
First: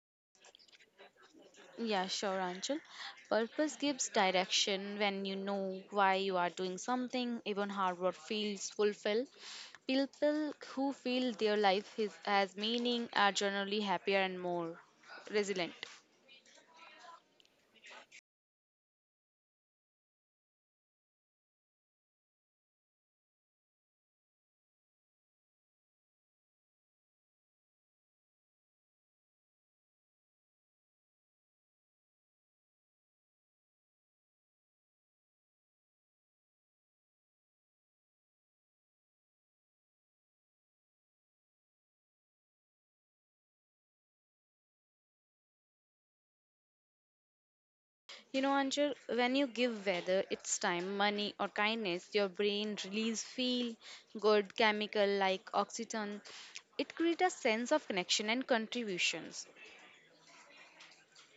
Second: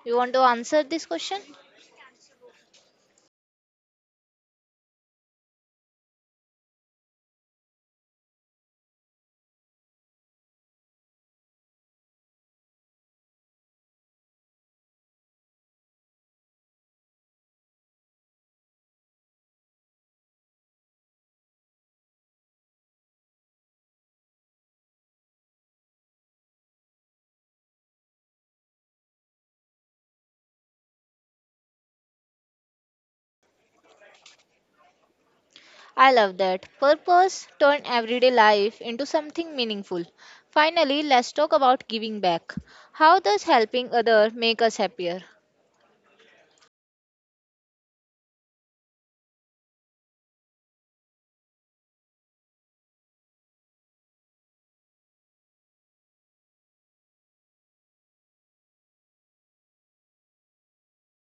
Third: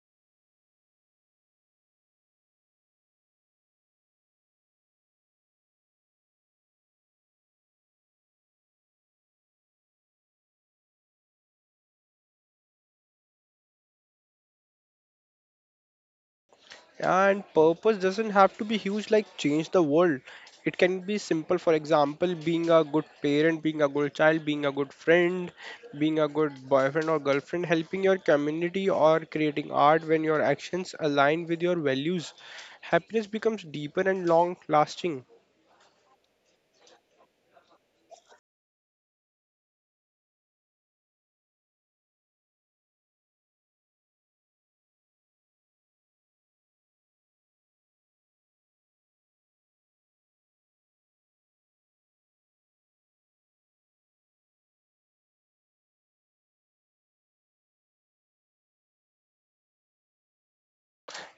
[SPEAKER 1] you want to answer this question?
[SPEAKER 2] Yeah, sure, Anchal. Purpose gives direction. When you know why you are doing something, even hard work feels fulfilled. People who feel their life is, has meaning are generally happier and more resilient.
[SPEAKER 3] And purpose doesn't have to be huge, like change the world. It can be simple, for example, being a good parent, being a good child, being a good friend, being a good boyfriend or girlfriend, helping your community, or creating art when your actions align with your values. Happiness becomes deeper and long lasting.
[SPEAKER 1] I love that. Purpose turn everyday life into something meaningful. Finally, let's talk about giving back. How does helping other make us happier?
[SPEAKER 2] You know, Anchal, when you give, whether it's time, money, or kindness, your brain release feel good chemical like oxytocin. It creates a sense of connection and contributions.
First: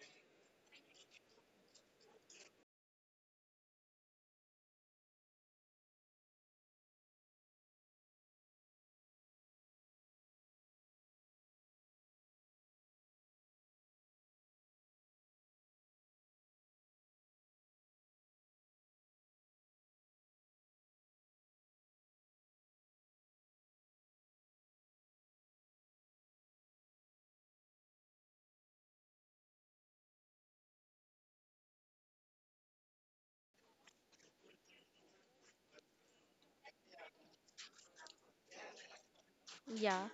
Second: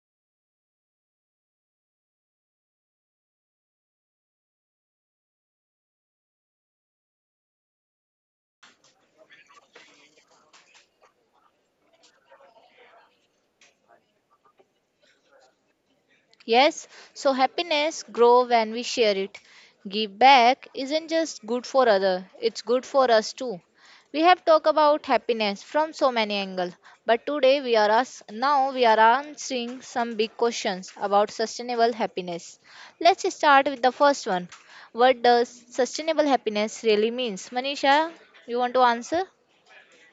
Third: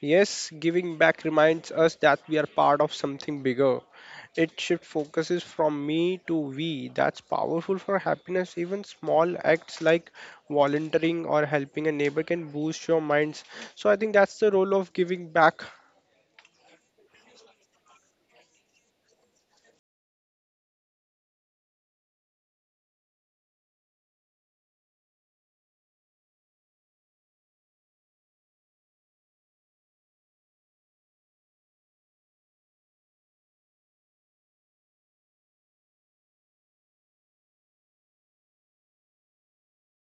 [SPEAKER 3] Yes, giving back reminds us that we are part of something bigger. It shift focuses from me to we. That's powerful for happiness. Even small acts like volunteering or helping a neighbor can boost your minds. So I think that's the role of giving back.
[SPEAKER 1] Yes, so happiness grow when we share it. Give back isn't just good for other, it's good for us too. We have talked about happiness from so many angles, but today we are us now we are answering some big questions about sustainable happiness. Let's start with the first one. What does sustainable happiness really means? Manisha, you want to answer?
[SPEAKER 2] Yeah.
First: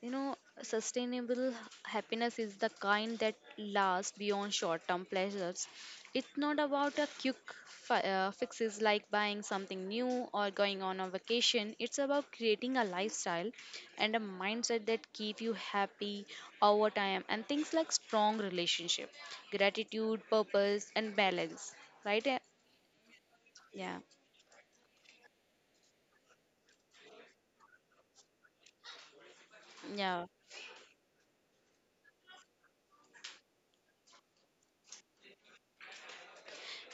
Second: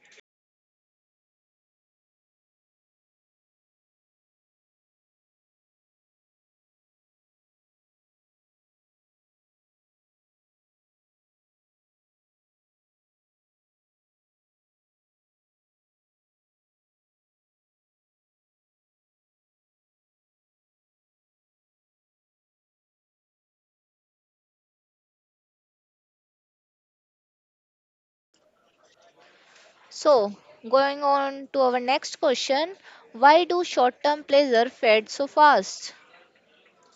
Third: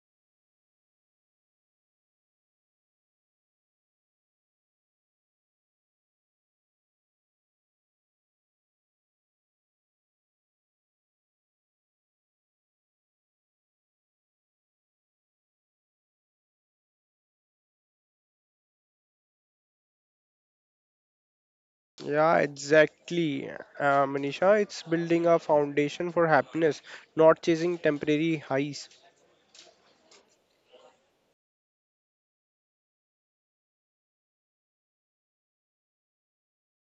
[SPEAKER 2] You know, sustainable happiness is the kind that lasts beyond short term pleasures. It's not about a quick fi- uh, fixes like buying something new or going on a vacation. It's about creating a lifestyle and a mindset that keep you happy over time, and things like strong relationship, gratitude, purpose and balance. Right? Eh?
[SPEAKER 3] Yeah, exactly,
[SPEAKER 2] Yeah.
[SPEAKER 3] uh, Manisha. It's building a foundation for happiness, not chasing temporary highs.
[SPEAKER 2] Yeah.
[SPEAKER 1] So, going on to our next question, why do short-term pleasure fade so fast?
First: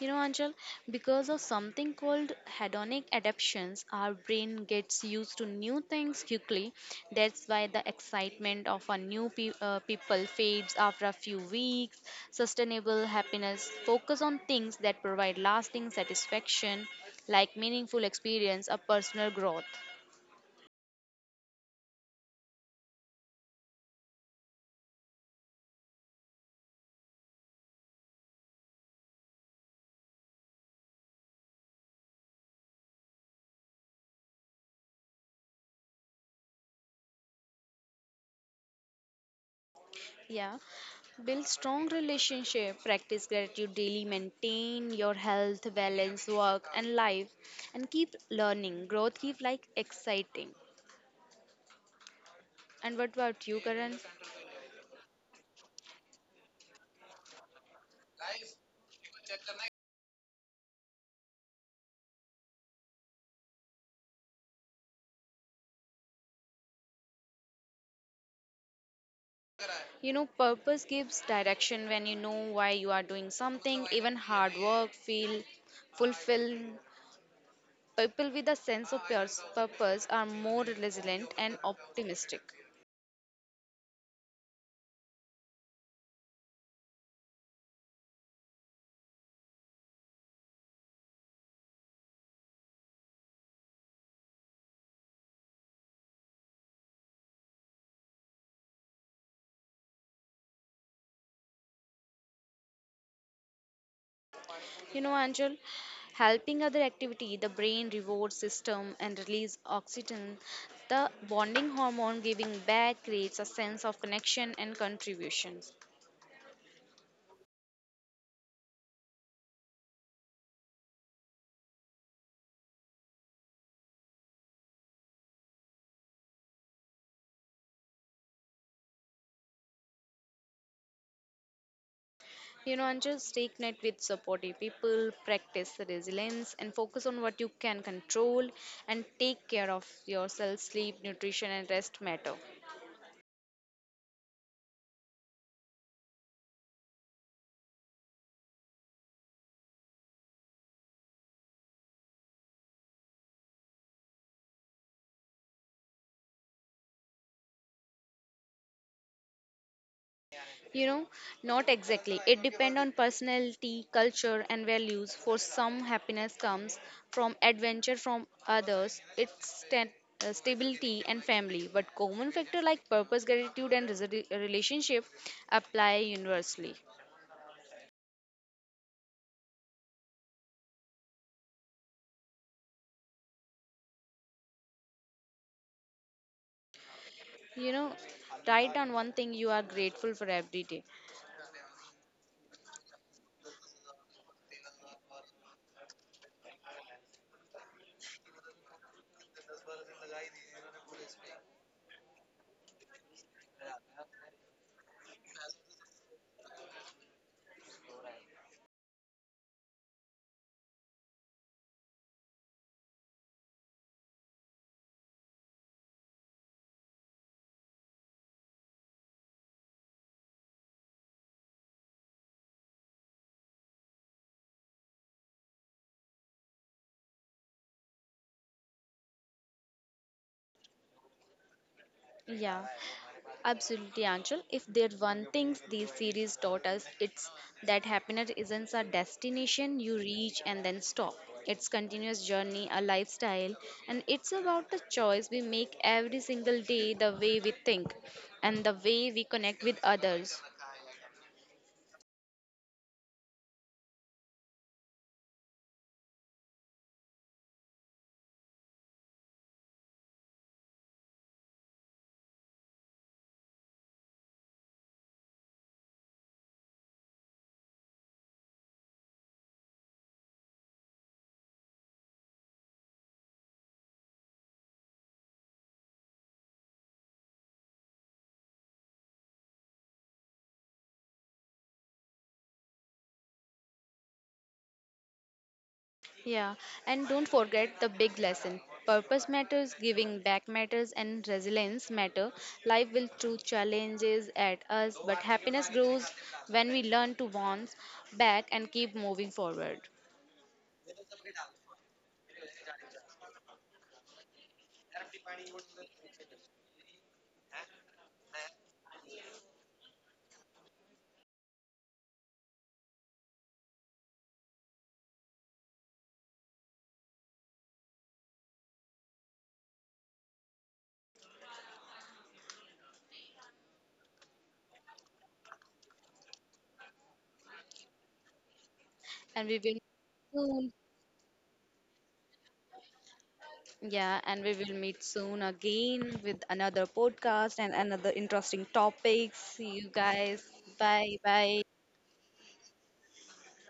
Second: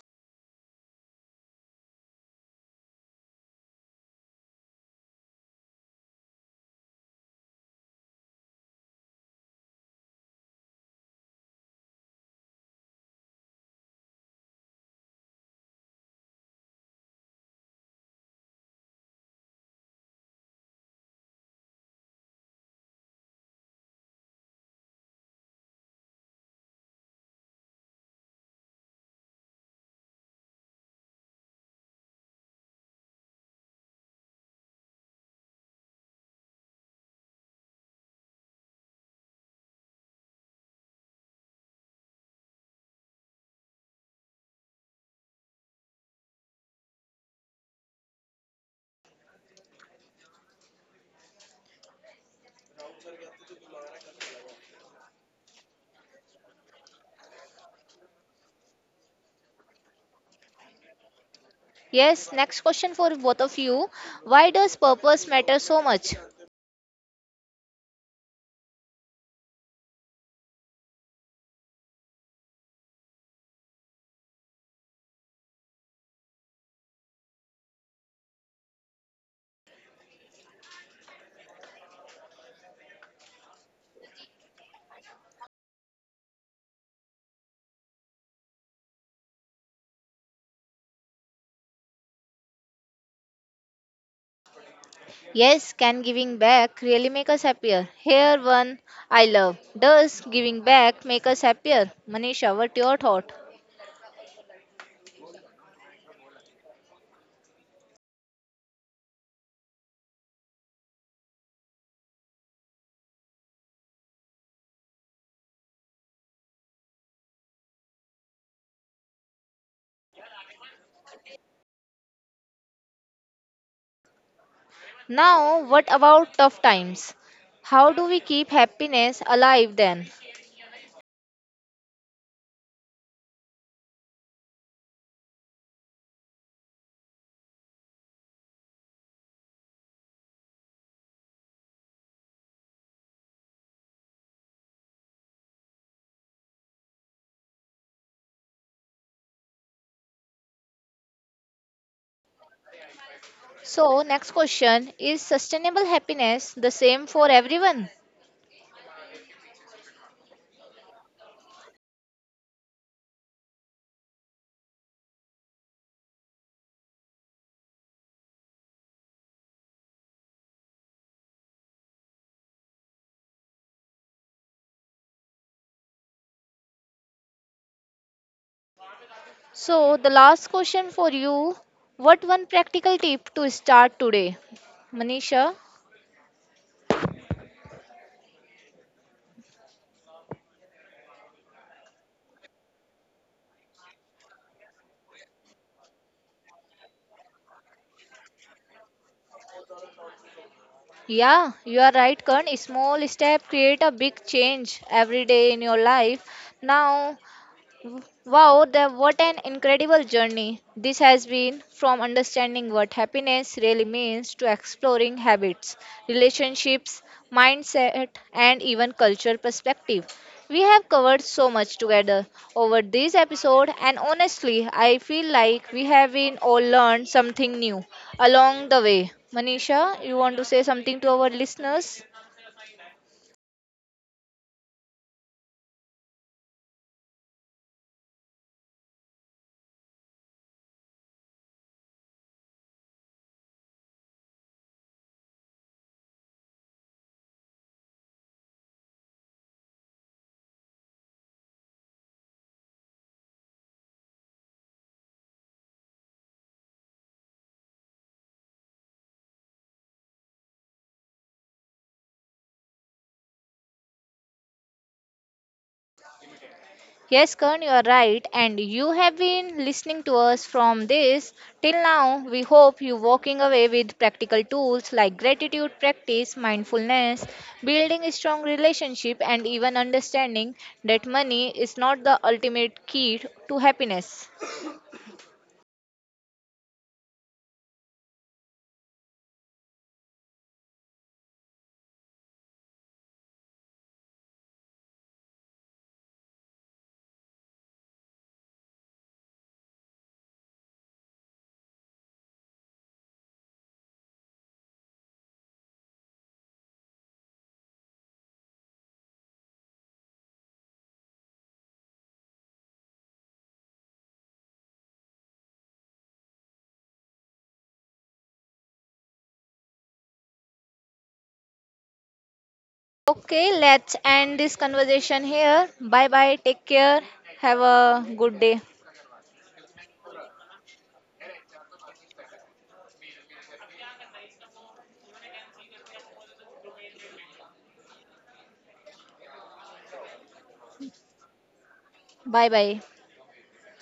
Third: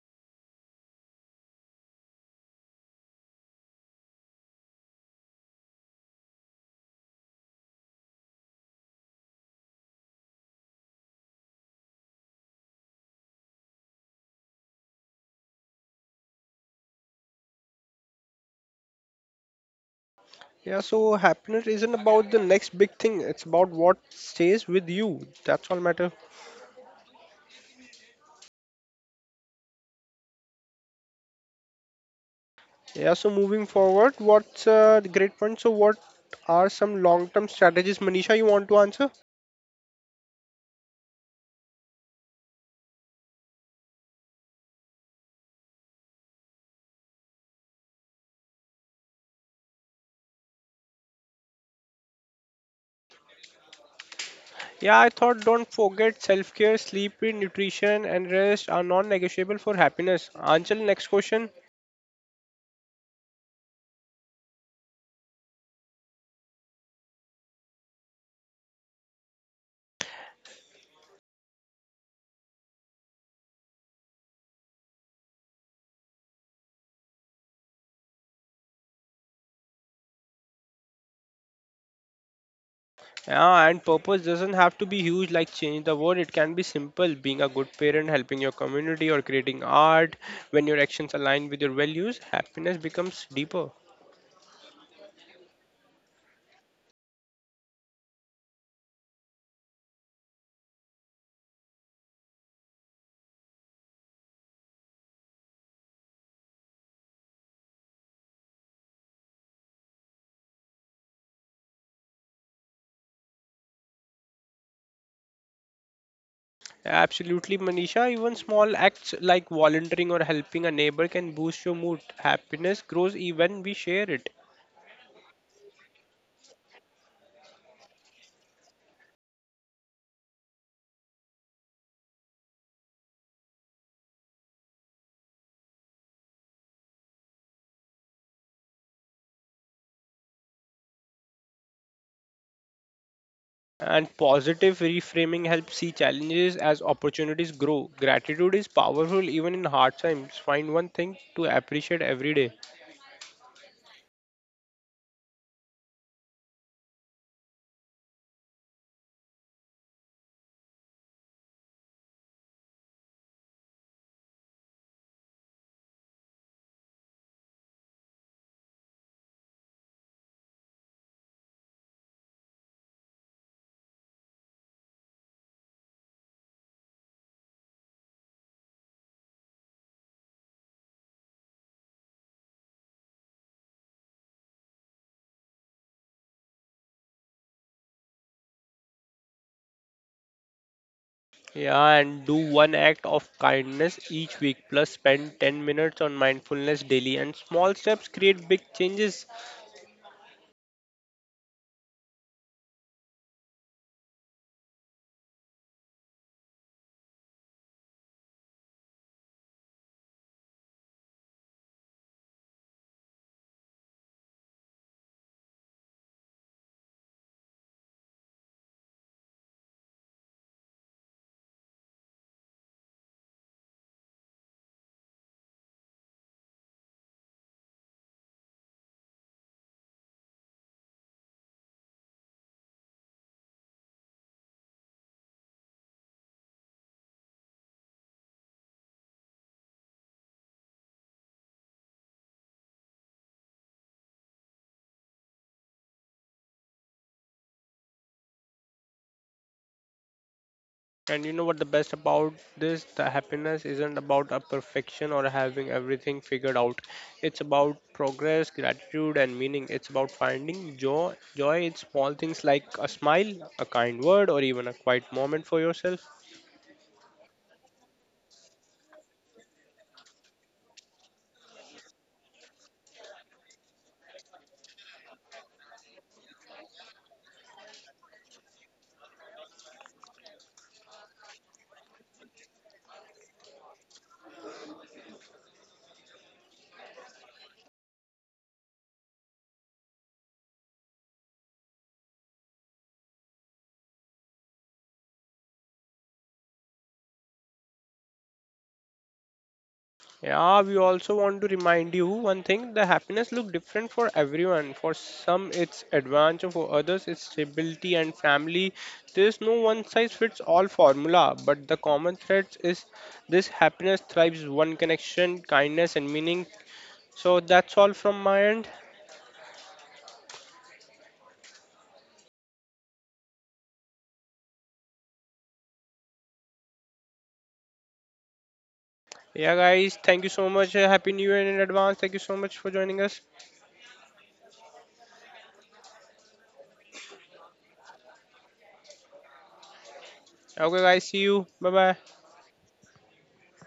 [SPEAKER 2] You know, Anjal, because of something called hedonic adaptations, our brain gets used to new things quickly. That's why the excitement of a new pe- uh, people fades after a few weeks. Sustainable happiness focus on things that provide lasting satisfaction, like meaningful experience or personal growth.
[SPEAKER 3] Yeah, so happiness isn't about the next big thing. It's about what stays with you. That's all matters. Yeah, so moving forward, what's uh, the great point? So, what are some long term strategies, Manisha, you want to answer?
[SPEAKER 2] Yeah. Build strong relationship, practice gratitude daily, maintain your health, balance, work and life, and keep learning. Growth keep like exciting. And what about you, Karan?
[SPEAKER 3] Yeah, I thought don't forget self care, sleep, nutrition, and rest are non negotiable for happiness. Answer next question.
[SPEAKER 1] Yes, next question for both of you. Why does purpose matter so much?
[SPEAKER 2] You know, purpose gives direction. When you know why you are doing something, even hard work, feel fulfilled. People with a sense of pur- purpose are more resilient and optimistic.
[SPEAKER 3] Yeah, and purpose doesn't have to be huge like change the world. It can be simple being a good parent, helping your community, or creating art. When your actions align with your values, happiness becomes deeper.
[SPEAKER 1] Yes, can giving back really make us happier? Here one I love. Does giving back make us happier? Manisha, what your thought?
[SPEAKER 2] You know, Angel, helping other activity, the brain reward system and release oxytocin, the bonding hormone. Giving back creates a sense of connection and contributions.
[SPEAKER 3] Absolutely, Manisha. Even small acts like volunteering or helping a neighbor can boost your mood. Happiness grows even we share it.
[SPEAKER 1] Now, what about tough times? How do we keep happiness alive then?
[SPEAKER 2] You know, Angel, stay connected with supportive people, practice resilience, and focus on what you can control, and take care of yourself. Sleep, nutrition, and rest matter.
[SPEAKER 3] And positive reframing helps see challenges as opportunities grow. Gratitude is powerful even in hard times. Find one thing to appreciate every day.
[SPEAKER 1] So, next question is sustainable happiness the same for everyone?
[SPEAKER 2] You know, not exactly. It depends on personality, culture, and values. For some, happiness comes from adventure, from others, it's sta- uh, stability and family. But common factor like purpose, gratitude, and resi- relationship apply universally.
[SPEAKER 1] So, the last question for you, what one practical tip to start today? Manisha?
[SPEAKER 2] You know, write down one thing you are grateful for every day.
[SPEAKER 3] Yeah, and do one act of kindness each week, plus spend ten minutes on mindfulness daily. And small steps create big changes.
[SPEAKER 1] Yeah, you are right, Karan. Small step create a big change every day in your life. Now, wow, the, what an incredible journey this has been from understanding what happiness really means to exploring habits, relationships, mindset, and even cultural perspective. We have covered so much together over this episode, and honestly, I feel like we have been all learned something new along the way. Manisha, you want to say something to our listeners?
[SPEAKER 2] Yeah. Absolutely, Anshul. If there's one thing this series taught us, it's that happiness isn't a destination you reach and then stop. It's continuous journey, a lifestyle, and it's about the choice we make every single day, the way we think, and the way we connect with others.
[SPEAKER 3] And you know what the best about this? The happiness isn't about a perfection or having everything figured out. It's about progress, gratitude, and meaning. It's about finding joy, joy in small things like a smile, a kind word, or even a quiet moment for yourself.
[SPEAKER 1] Yes, Kern, you are right, and you have been listening to us from this till now. We hope you walking away with practical tools like gratitude practice, mindfulness, building a strong relationship, and even understanding that money is not the ultimate key to happiness.
[SPEAKER 2] Yeah, and don't forget the big lesson. Purpose matters, giving back matters, and resilience matter. Life will throw challenges at us, but happiness grows when we learn to bounce back and keep moving forward.
[SPEAKER 3] Yeah, we also want to remind you one thing, the happiness look different for everyone. For some it's adventure, for others it's stability and family. There's no one size fits all formula, but the common thread is this happiness thrives one connection, kindness and meaning. So that's all from my end.
[SPEAKER 1] Okay, let's end this conversation here. Bye bye, take care, have a good day.
[SPEAKER 2] And we
[SPEAKER 3] Yeah
[SPEAKER 2] will
[SPEAKER 3] guys, thank you so
[SPEAKER 2] soon,
[SPEAKER 3] much. Happy New Year in advance. Thank you so much for joining us.
[SPEAKER 2] yeah, and we will meet soon again with another podcast and another interesting topics. See you guys.
[SPEAKER 3] Okay guys,
[SPEAKER 2] Bye
[SPEAKER 3] see you.
[SPEAKER 2] bye.
[SPEAKER 3] Bye bye.
[SPEAKER 1] Bye bye.